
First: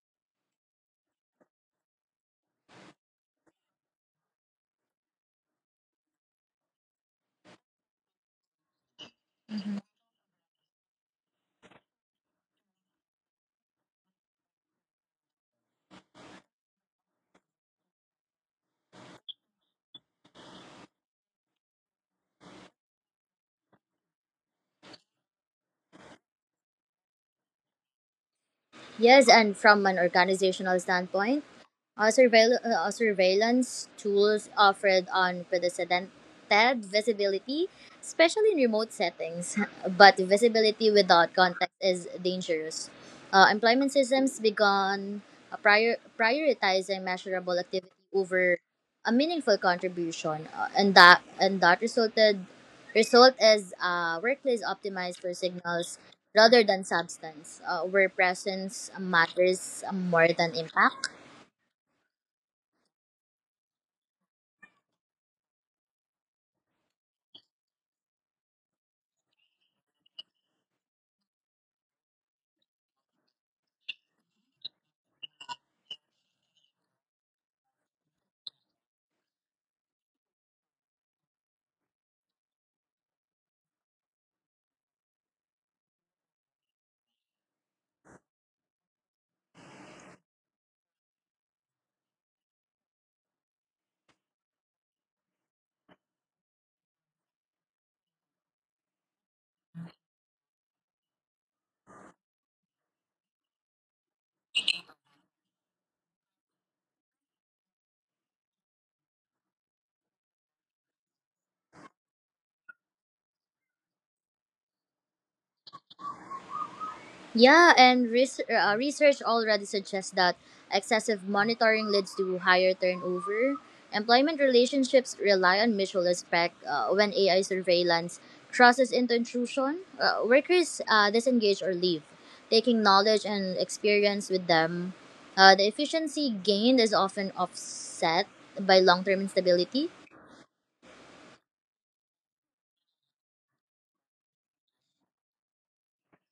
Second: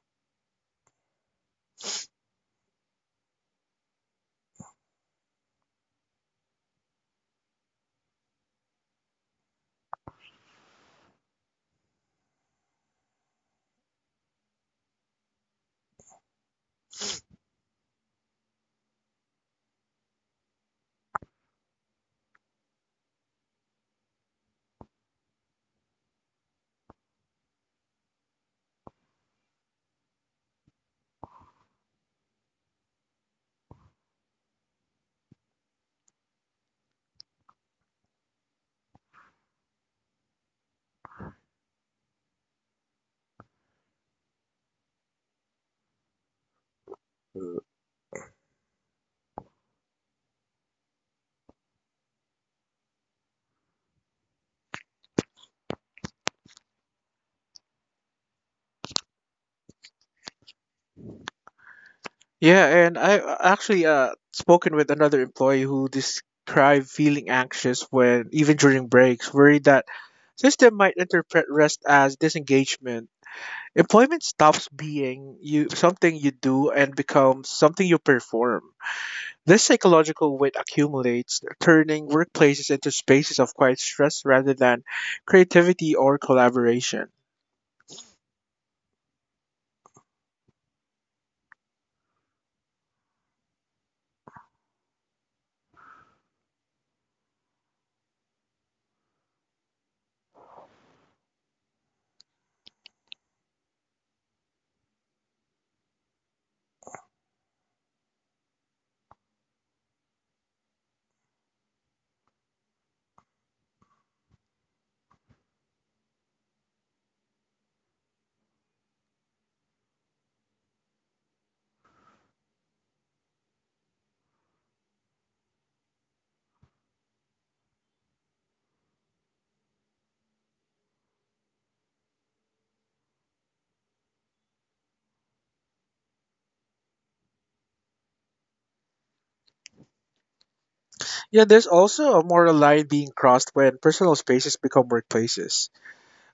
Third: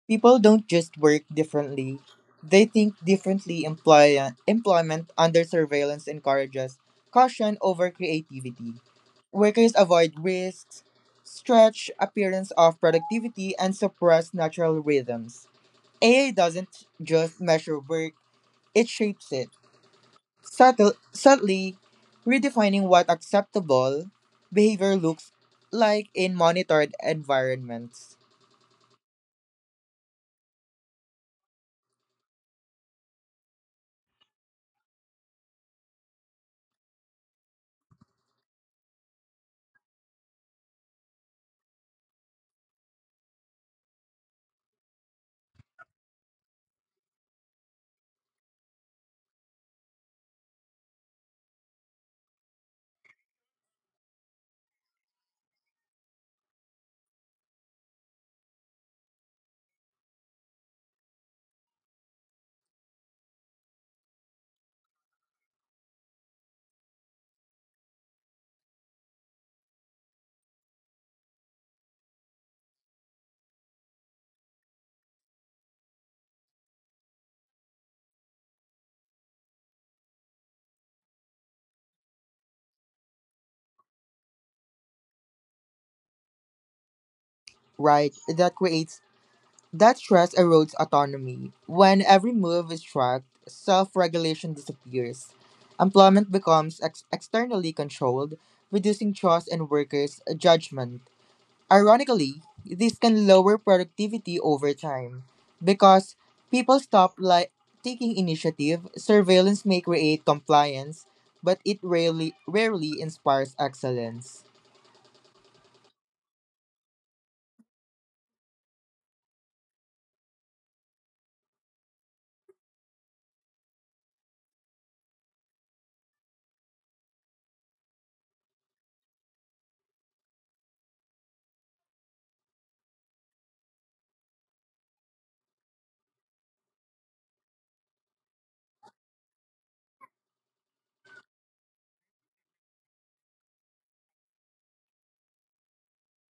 Speaker 3: People don't just work differently, they think differently. Employment under surveillance encourages caution over creativity. Workers avoid risks, stretch appearance of productivity, and suppress natural rhythms. AI doesn't just measure work, it shapes it. Subtly redefining what acceptable behavior looks like in monitored environments.
Speaker 2: Yes, and from an organizational standpoint, surveillance tools offered unprecedented visibility, especially in remote settings. But visibility without context is dangerous. Employment systems began prioritizing measurable activity over a meaningful contribution, and that resulted result is a workplace optimized for signals rather than substance, where presence matters more than impact.
Speaker 1: Yeah, and I actually spoken with another employee who described feeling anxious when even during breaks, worried that system might interpret rest as disengagement. Employment stops being you something you do and becomes something you perform. This psychological weight accumulates, turning workplaces into spaces of quiet stress rather than creativity or collaboration.
Speaker 3: Right, that creates That stress erodes autonomy. When every move is tracked, self regulation disappears. Employment becomes externally controlled, reducing trust in workers' judgment. Ironically, this can lower productivity over time because people taking initiative. Surveillance may create compliance, but it rarely inspires excellence.
Speaker 2: Yeah, and research already suggests that excessive monitoring leads to higher turnover. Employment relationships rely on mutual respect when AI surveillance crosses into intrusion. Workers disengage or leave, taking knowledge and experience with them. The efficiency gained is often offset by long term instability.
Speaker 1: Yeah, there's also a moral line being crossed when personal spaces become workplaces.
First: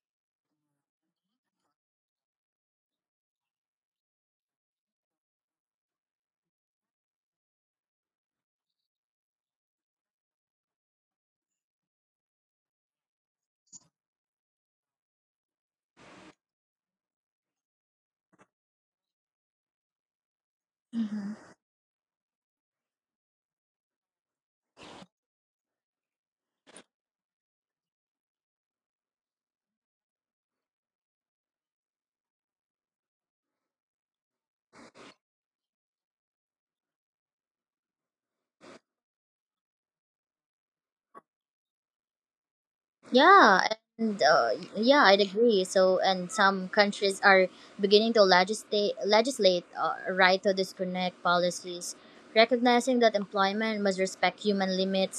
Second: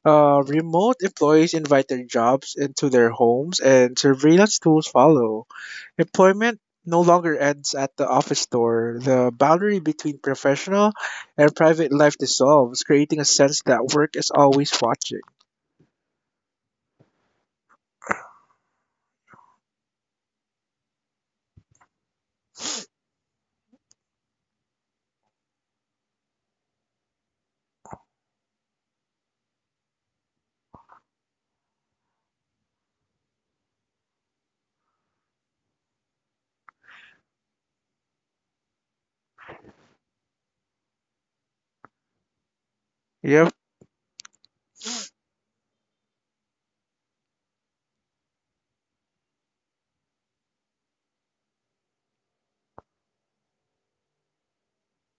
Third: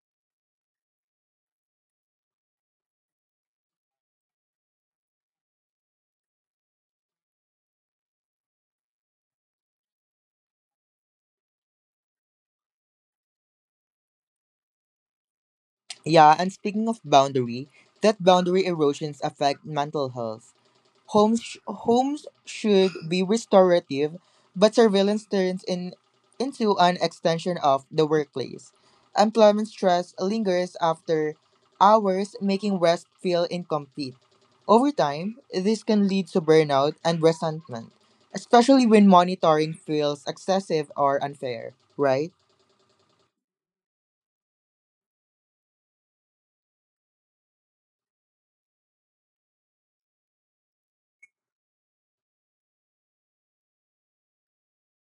Speaker 1: Remote employees invite their jobs into their homes, and surveillance tools follow. Employment no longer ends at the office door. The boundary between professional and private life dissolves, creating a sense that work is always watching.
Speaker 3: Yeah, and speaking of boundary, that boundary erosions affect mental health. Homes should be restorative, but surveillance into an extension of the workplace. Employment stress lingers after hours, making rest feel incomplete. Over time, this can lead to burnout and resentment, especially when monitoring feels excessive or unfair, right?
Speaker 1: Yep.
Speaker 2: Yeah, and uh, yeah, I'd agree. So, and some countries are beginning to legislate a right to disconnect policies, recognizing that employment must respect human limits.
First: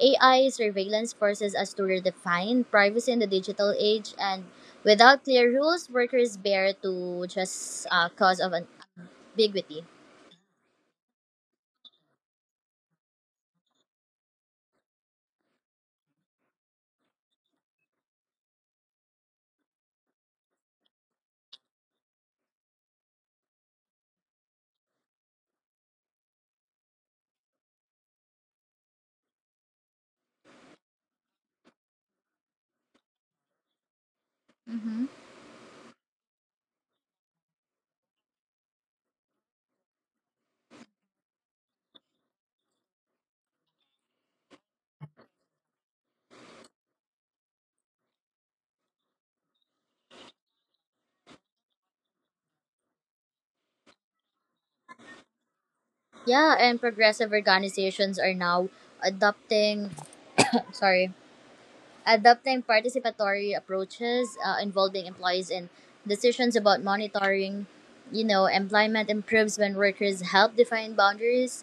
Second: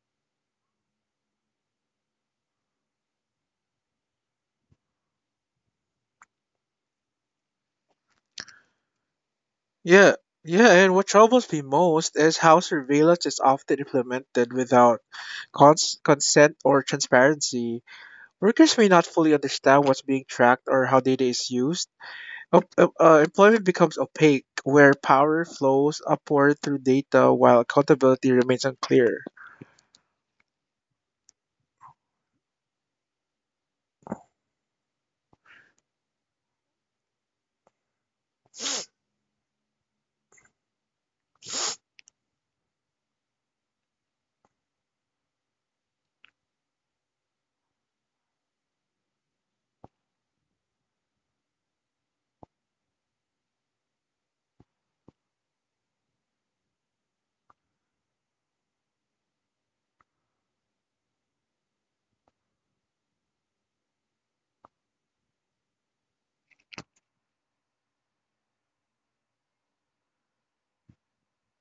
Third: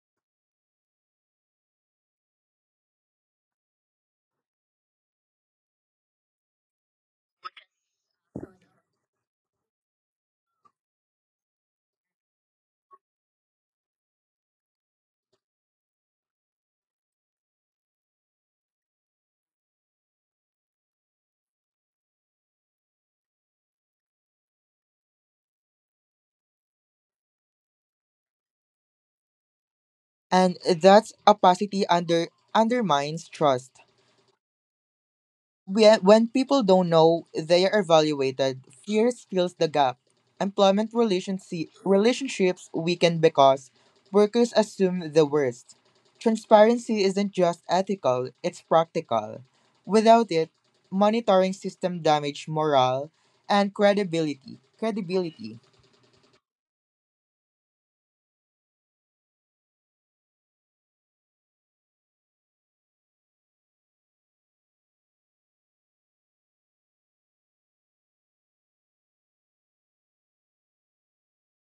Speaker 2: AI surveillance forces us to redefine privacy in the digital age, and without clear rules, workers bear to just cause of an ambiguity.
Speaker 1: Yeah. Yeah, and what troubles me most is how surveillance is often implemented without consent or transparency. Workers may not fully understand what's being tracked or how data is used. Employment becomes opaque, where power flows upward through data while accountability remains unclear.
Speaker 3: And that's opacity under undermines trust.
Speaker 2: Mm-hmm.
Speaker 3: When people don't know they are evaluated, fear fills the gap. Employment relationships weaken because workers assume the worst. Transparency isn't just ethical, it's practical. Without it, monitoring system damage morale and credibility. Credibility.
Speaker 2: Yeah, and progressive organizations are now adopting. sorry adopting participatory approaches involving employees in decisions about monitoring. You know, employment improves when workers help define boundaries.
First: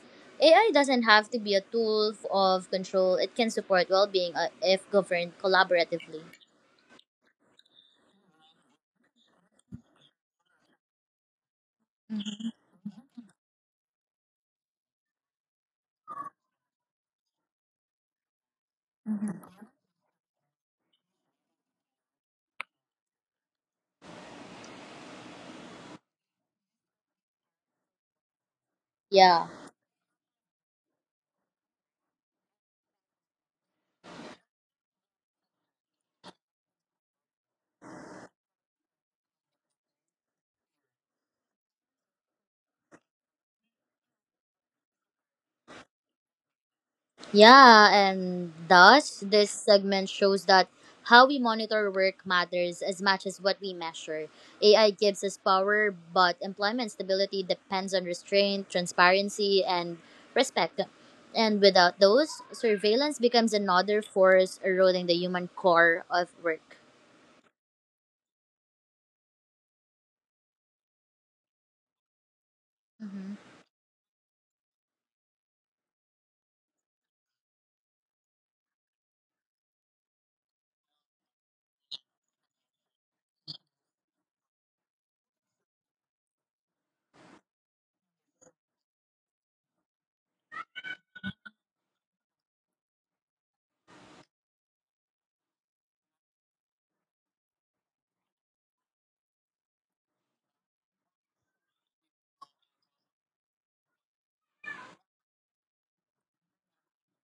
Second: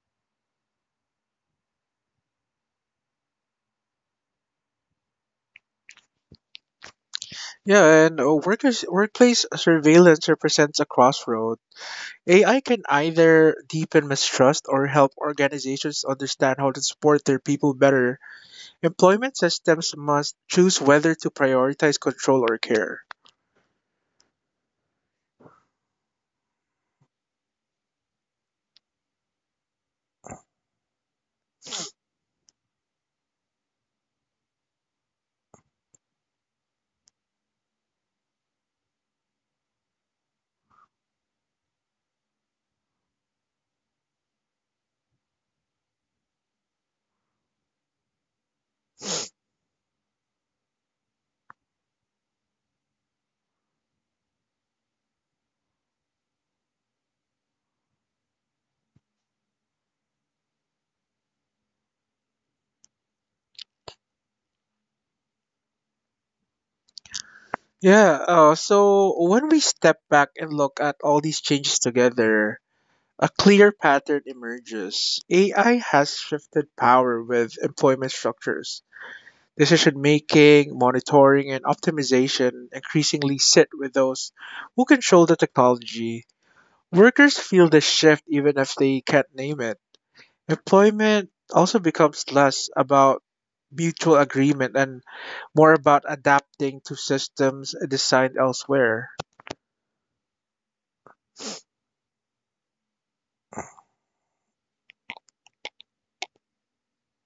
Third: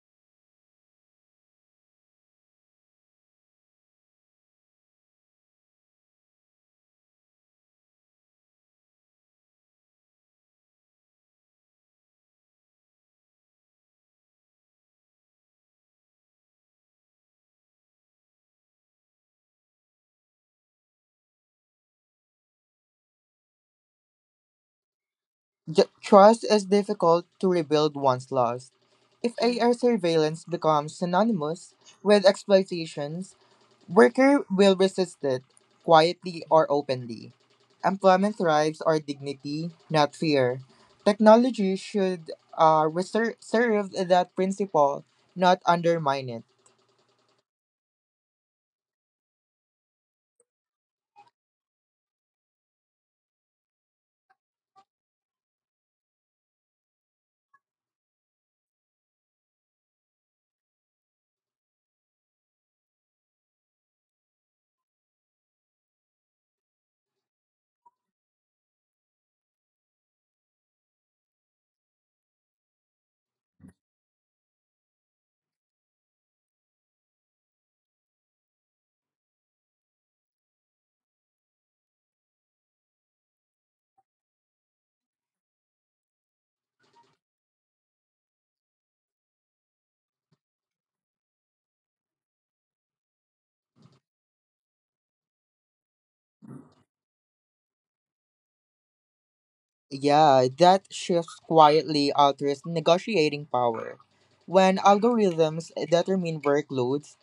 Speaker 2: AI doesn't have to be a of control. It can support well-being if governed collaboratively.
Speaker 1: Yeah, and workers workplace surveillance represents a crossroad. AI can either deepen mistrust or help organizations understand how to support their people better. Employment systems must choose whether to prioritize control or care.
Speaker 3: Trust is difficult to rebuild once lost. If
Speaker 2: Yeah.
Speaker 3: AR surveillance becomes synonymous with exploitation, worker will resist it, quietly or openly. Employment thrives on dignity, not fear. Technology should serve that principle, not undermine it.
Speaker 2: Yeah, and thus this segment shows that how we monitor work matters as much as what we measure. AI gives us power, but employment stability depends on restraint, transparency, and respect. And without those, surveillance becomes another force eroding the human core of work.
Speaker 1: Yeah, so when we step back and look at all these changes together, a clear pattern emerges. AI has shifted power with employment structures. Decision making, monitoring, and optimization increasingly sit with those who control the technology. Workers feel the shift even if they can't name it. Employment also becomes less about mutual agreement and more about adapting to systems designed elsewhere.
Speaker 3: Yeah, that shift quietly alters negotiating power. When algorithms determine workloads,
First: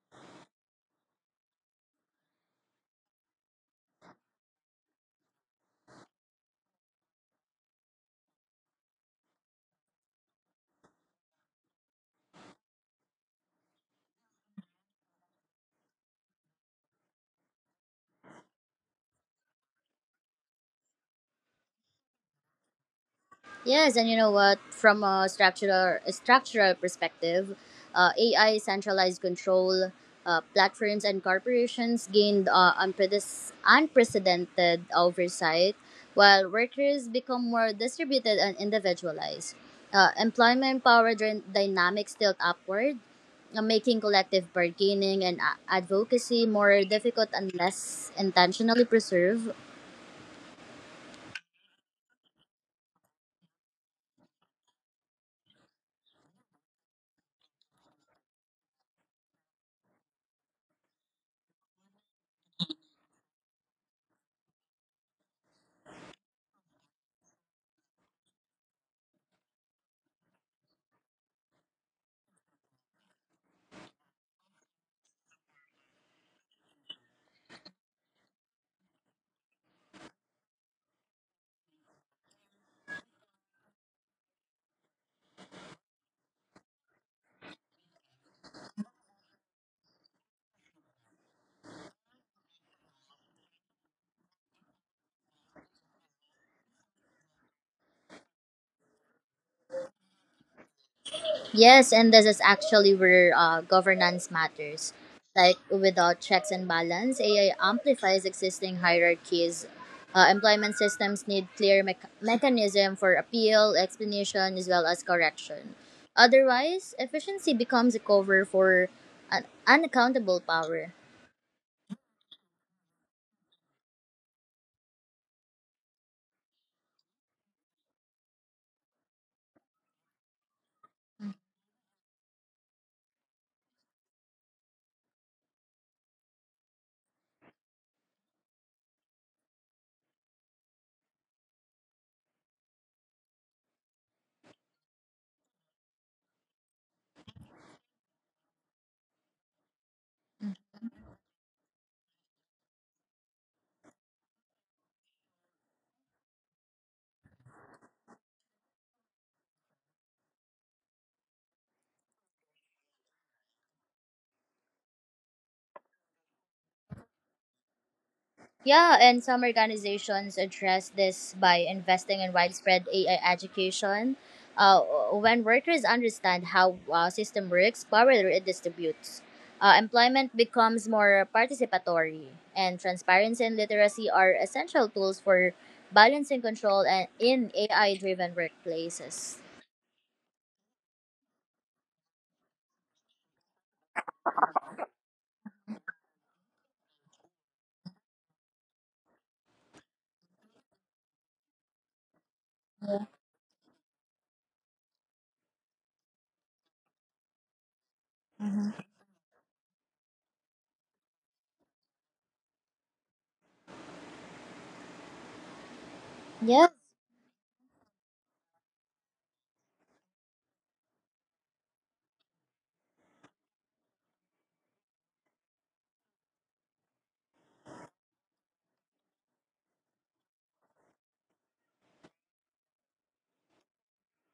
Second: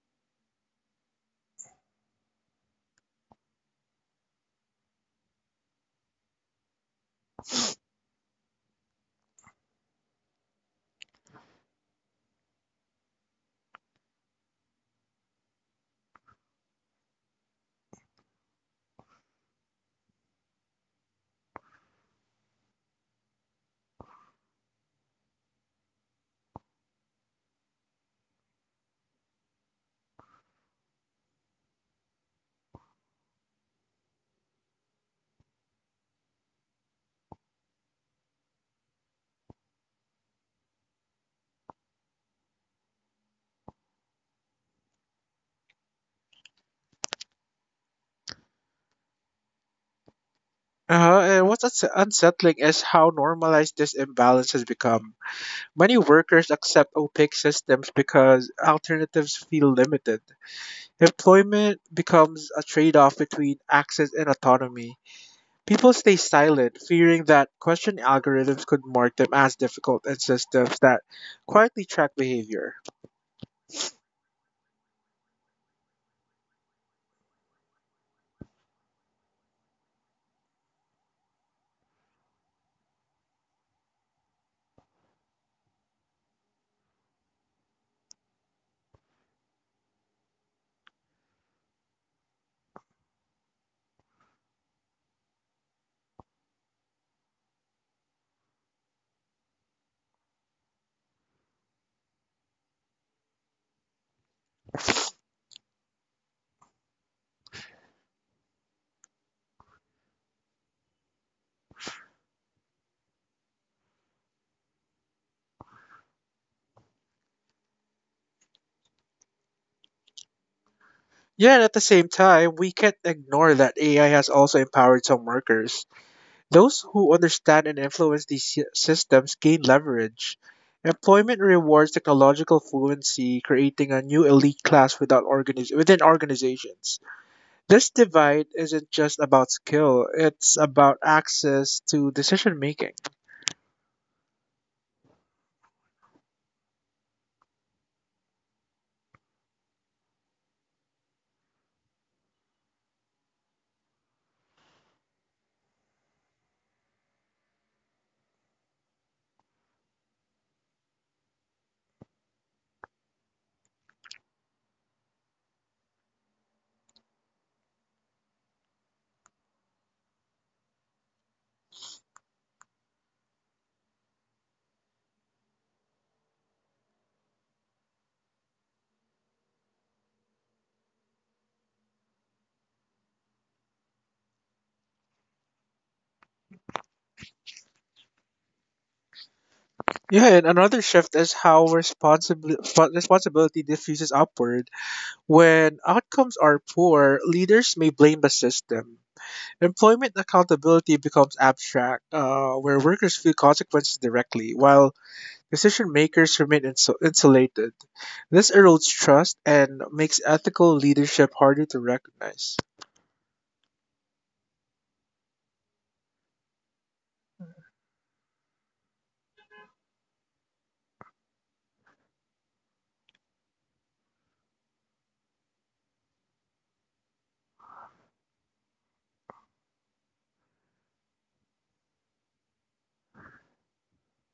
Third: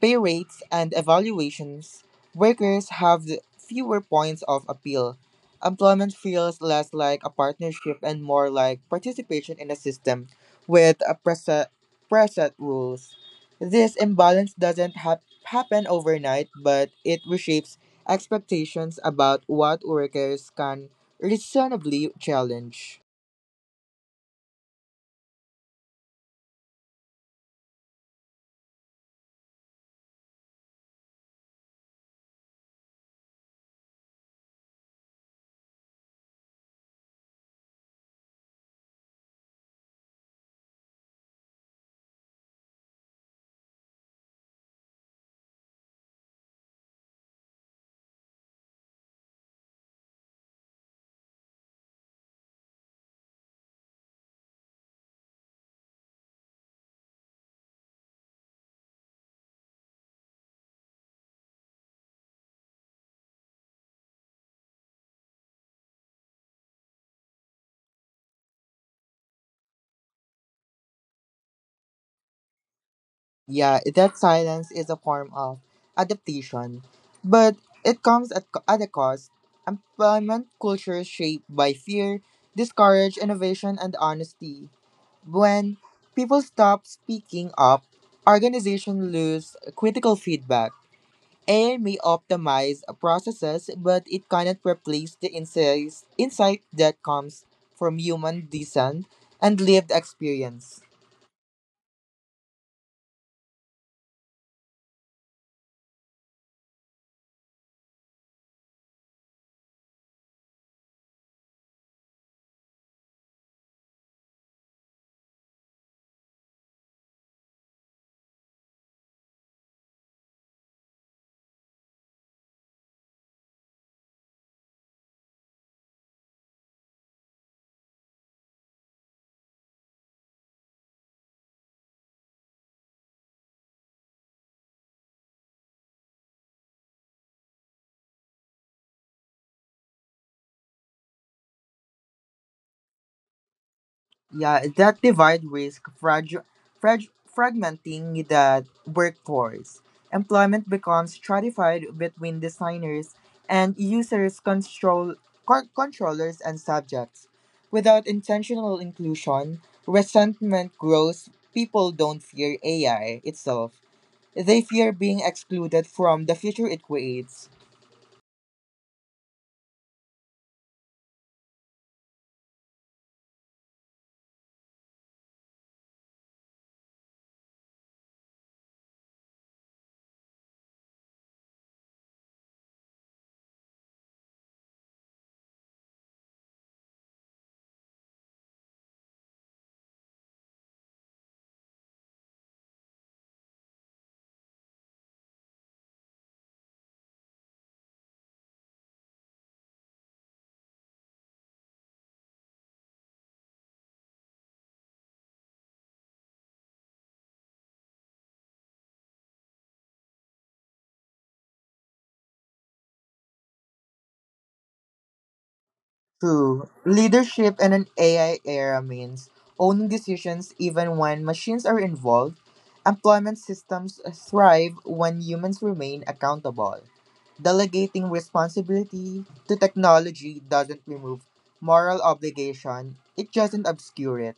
Speaker 3: pay rates, and evaluations, workers have the fewer points of appeal. Employment feels less like a partnership and more like participation in a system with a preset rules. This imbalance doesn't happen overnight, but it reshapes expectations about what workers can reasonably challenged.
Speaker 2: Yes, and you know what? From a structural perspective, AI centralized control. Platforms and corporations gained unprecedented oversight, while workers become more distributed and individualized. Employment power dynamics tilt upward, making collective bargaining and advocacy more difficult unless intentionally preserved.
Speaker 1: Uh-huh. And what's unsettling is how normalized this imbalance has become. Many workers accept opaque systems because alternatives feel limited. Employment becomes a trade off between access and autonomy. People stay silent, fearing that question algorithms could mark them as difficult and systems that quietly track behavior.
Speaker 3: Yeah, that silence is a form of adaptation, but it at a cost. Employment culture is shaped by fear, discourage innovation and honesty. When people stop speaking up, organizations lose critical feedback. AI may optimize processes, but it cannot replace the insight that comes from human design and lived experience.
Speaker 2: Yes, and this is actually where governance matters. Like without checks and balance, AI amplifies existing hierarchies. Employment systems need clear mechanism for appeal, explanation, as well as correction. Otherwise, efficiency becomes a cover for an unaccountable power.
Speaker 1: Yet at the same time, we can't ignore that AI has also empowered some workers. Those who understand and influence these systems gain leverage. Employment rewards technological fluency, creating a new elite class without organiz- within organizations. This divide isn't just about skill, it's about access to decision making.
Speaker 3: Yeah, that divide risk fragmenting the workforce. Employment becomes stratified between designers and users, controllers, and subjects. Without intentional inclusion, resentment grows. People don't fear AI itself; they fear being excluded from the future it creates.
Speaker 2: Yeah, and some organizations address this by investing in widespread AI education. Uh, when workers understand how system works, power redistributes. Employment becomes more participatory, and transparency and literacy are essential tools for balancing control and in AI-driven workplaces.
Speaker 1: Yeah, and another shift is how responsibility diffuses upward. When outcomes are poor, leaders may blame the system. Employment accountability becomes abstract, where workers feel consequences directly, while decision makers remain insulated. This erodes trust and makes ethical leadership harder to recognize.
Speaker 3: True.
Speaker 2: Yeah.
Speaker 3: Leadership in an AI era means owning decisions even when machines are involved. Employment systems thrive when humans remain accountable. Delegating responsibility to technology doesn't remove moral obligation, it doesn't obscure it.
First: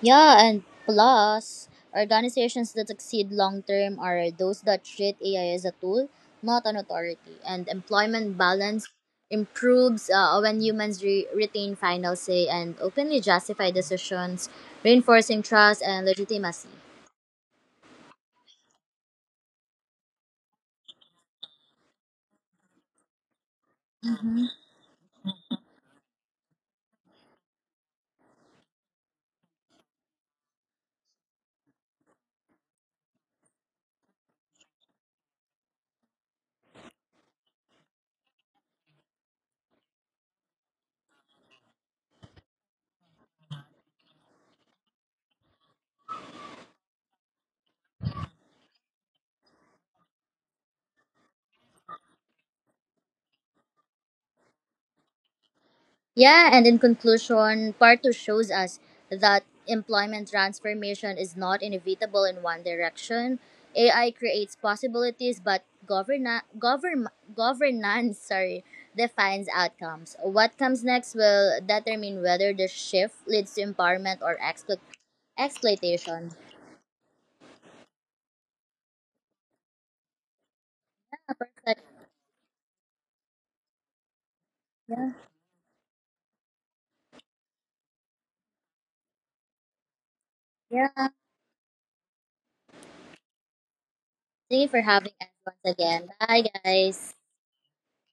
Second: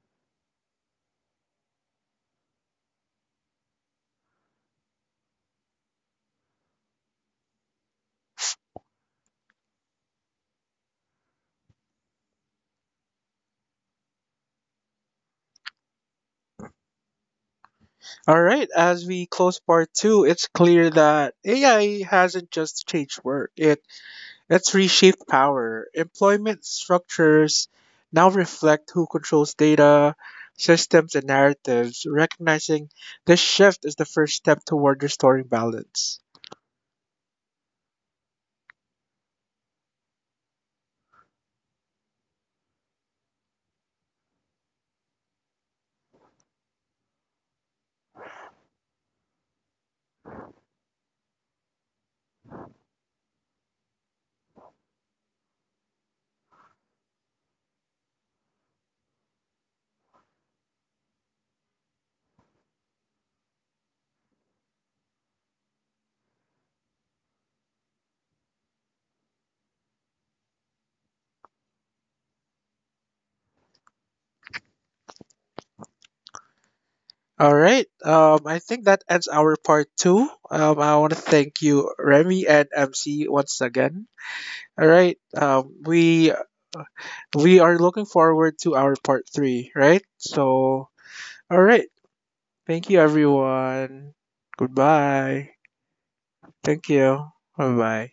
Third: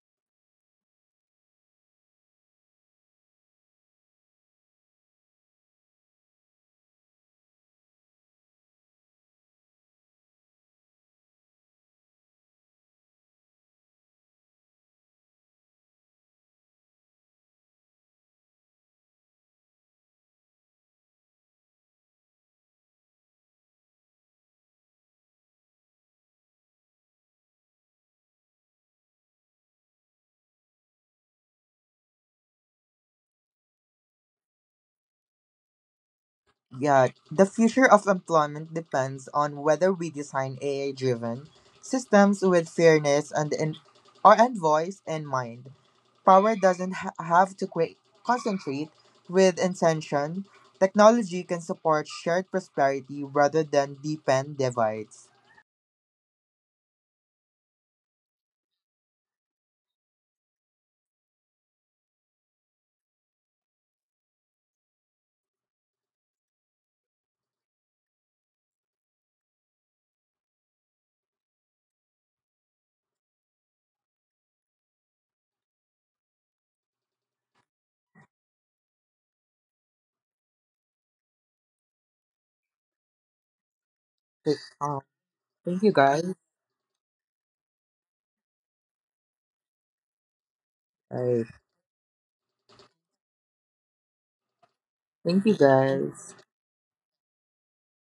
Speaker 2: Yeah, and plus, organizations that succeed long term are those that treat AI as a tool, not an authority. And employment balance improves when humans retain final say and openly justify decisions, reinforcing trust and legitimacy.
Speaker 1: All right, as we close part two, it's clear that AI hasn't just changed work, it let's reshape power. Employment structures now reflect who controls data, systems, and narratives. Recognizing this shift is the first step toward restoring balance.
Speaker 3: Yeah, the future of employment depends on whether we design AI-driven systems with fairness and voice in mind. Power doesn't have to concentrate with intention. Technology can support shared prosperity rather than deepen divides.
Speaker 2: Yeah, and in conclusion, part two shows us that employment transformation is not inevitable in one direction. AI creates possibilities, but governance, sorry, defines outcomes. What comes next will determine whether the shift leads to empowerment or exploitation.
Speaker 1: All right. I think that ends our part two. I want to thank
Speaker 2: But
Speaker 1: you, Remy and MC, once again.
Speaker 3: Th-
Speaker 1: All
Speaker 3: uh,
Speaker 2: Yeah,
Speaker 1: right.
Speaker 3: thank you guys.
Speaker 1: We are looking forward to our part three. Right. So,
Speaker 2: yeah.
Speaker 3: Uh,
Speaker 1: all right. Thank you, everyone.
Speaker 2: Thank you for having us
Speaker 3: Thank
Speaker 1: Goodbye.
Speaker 3: you
Speaker 2: once again.
Speaker 3: guys.
Speaker 2: Bye,
Speaker 1: Thank
Speaker 2: guys.
Speaker 1: you. Bye bye.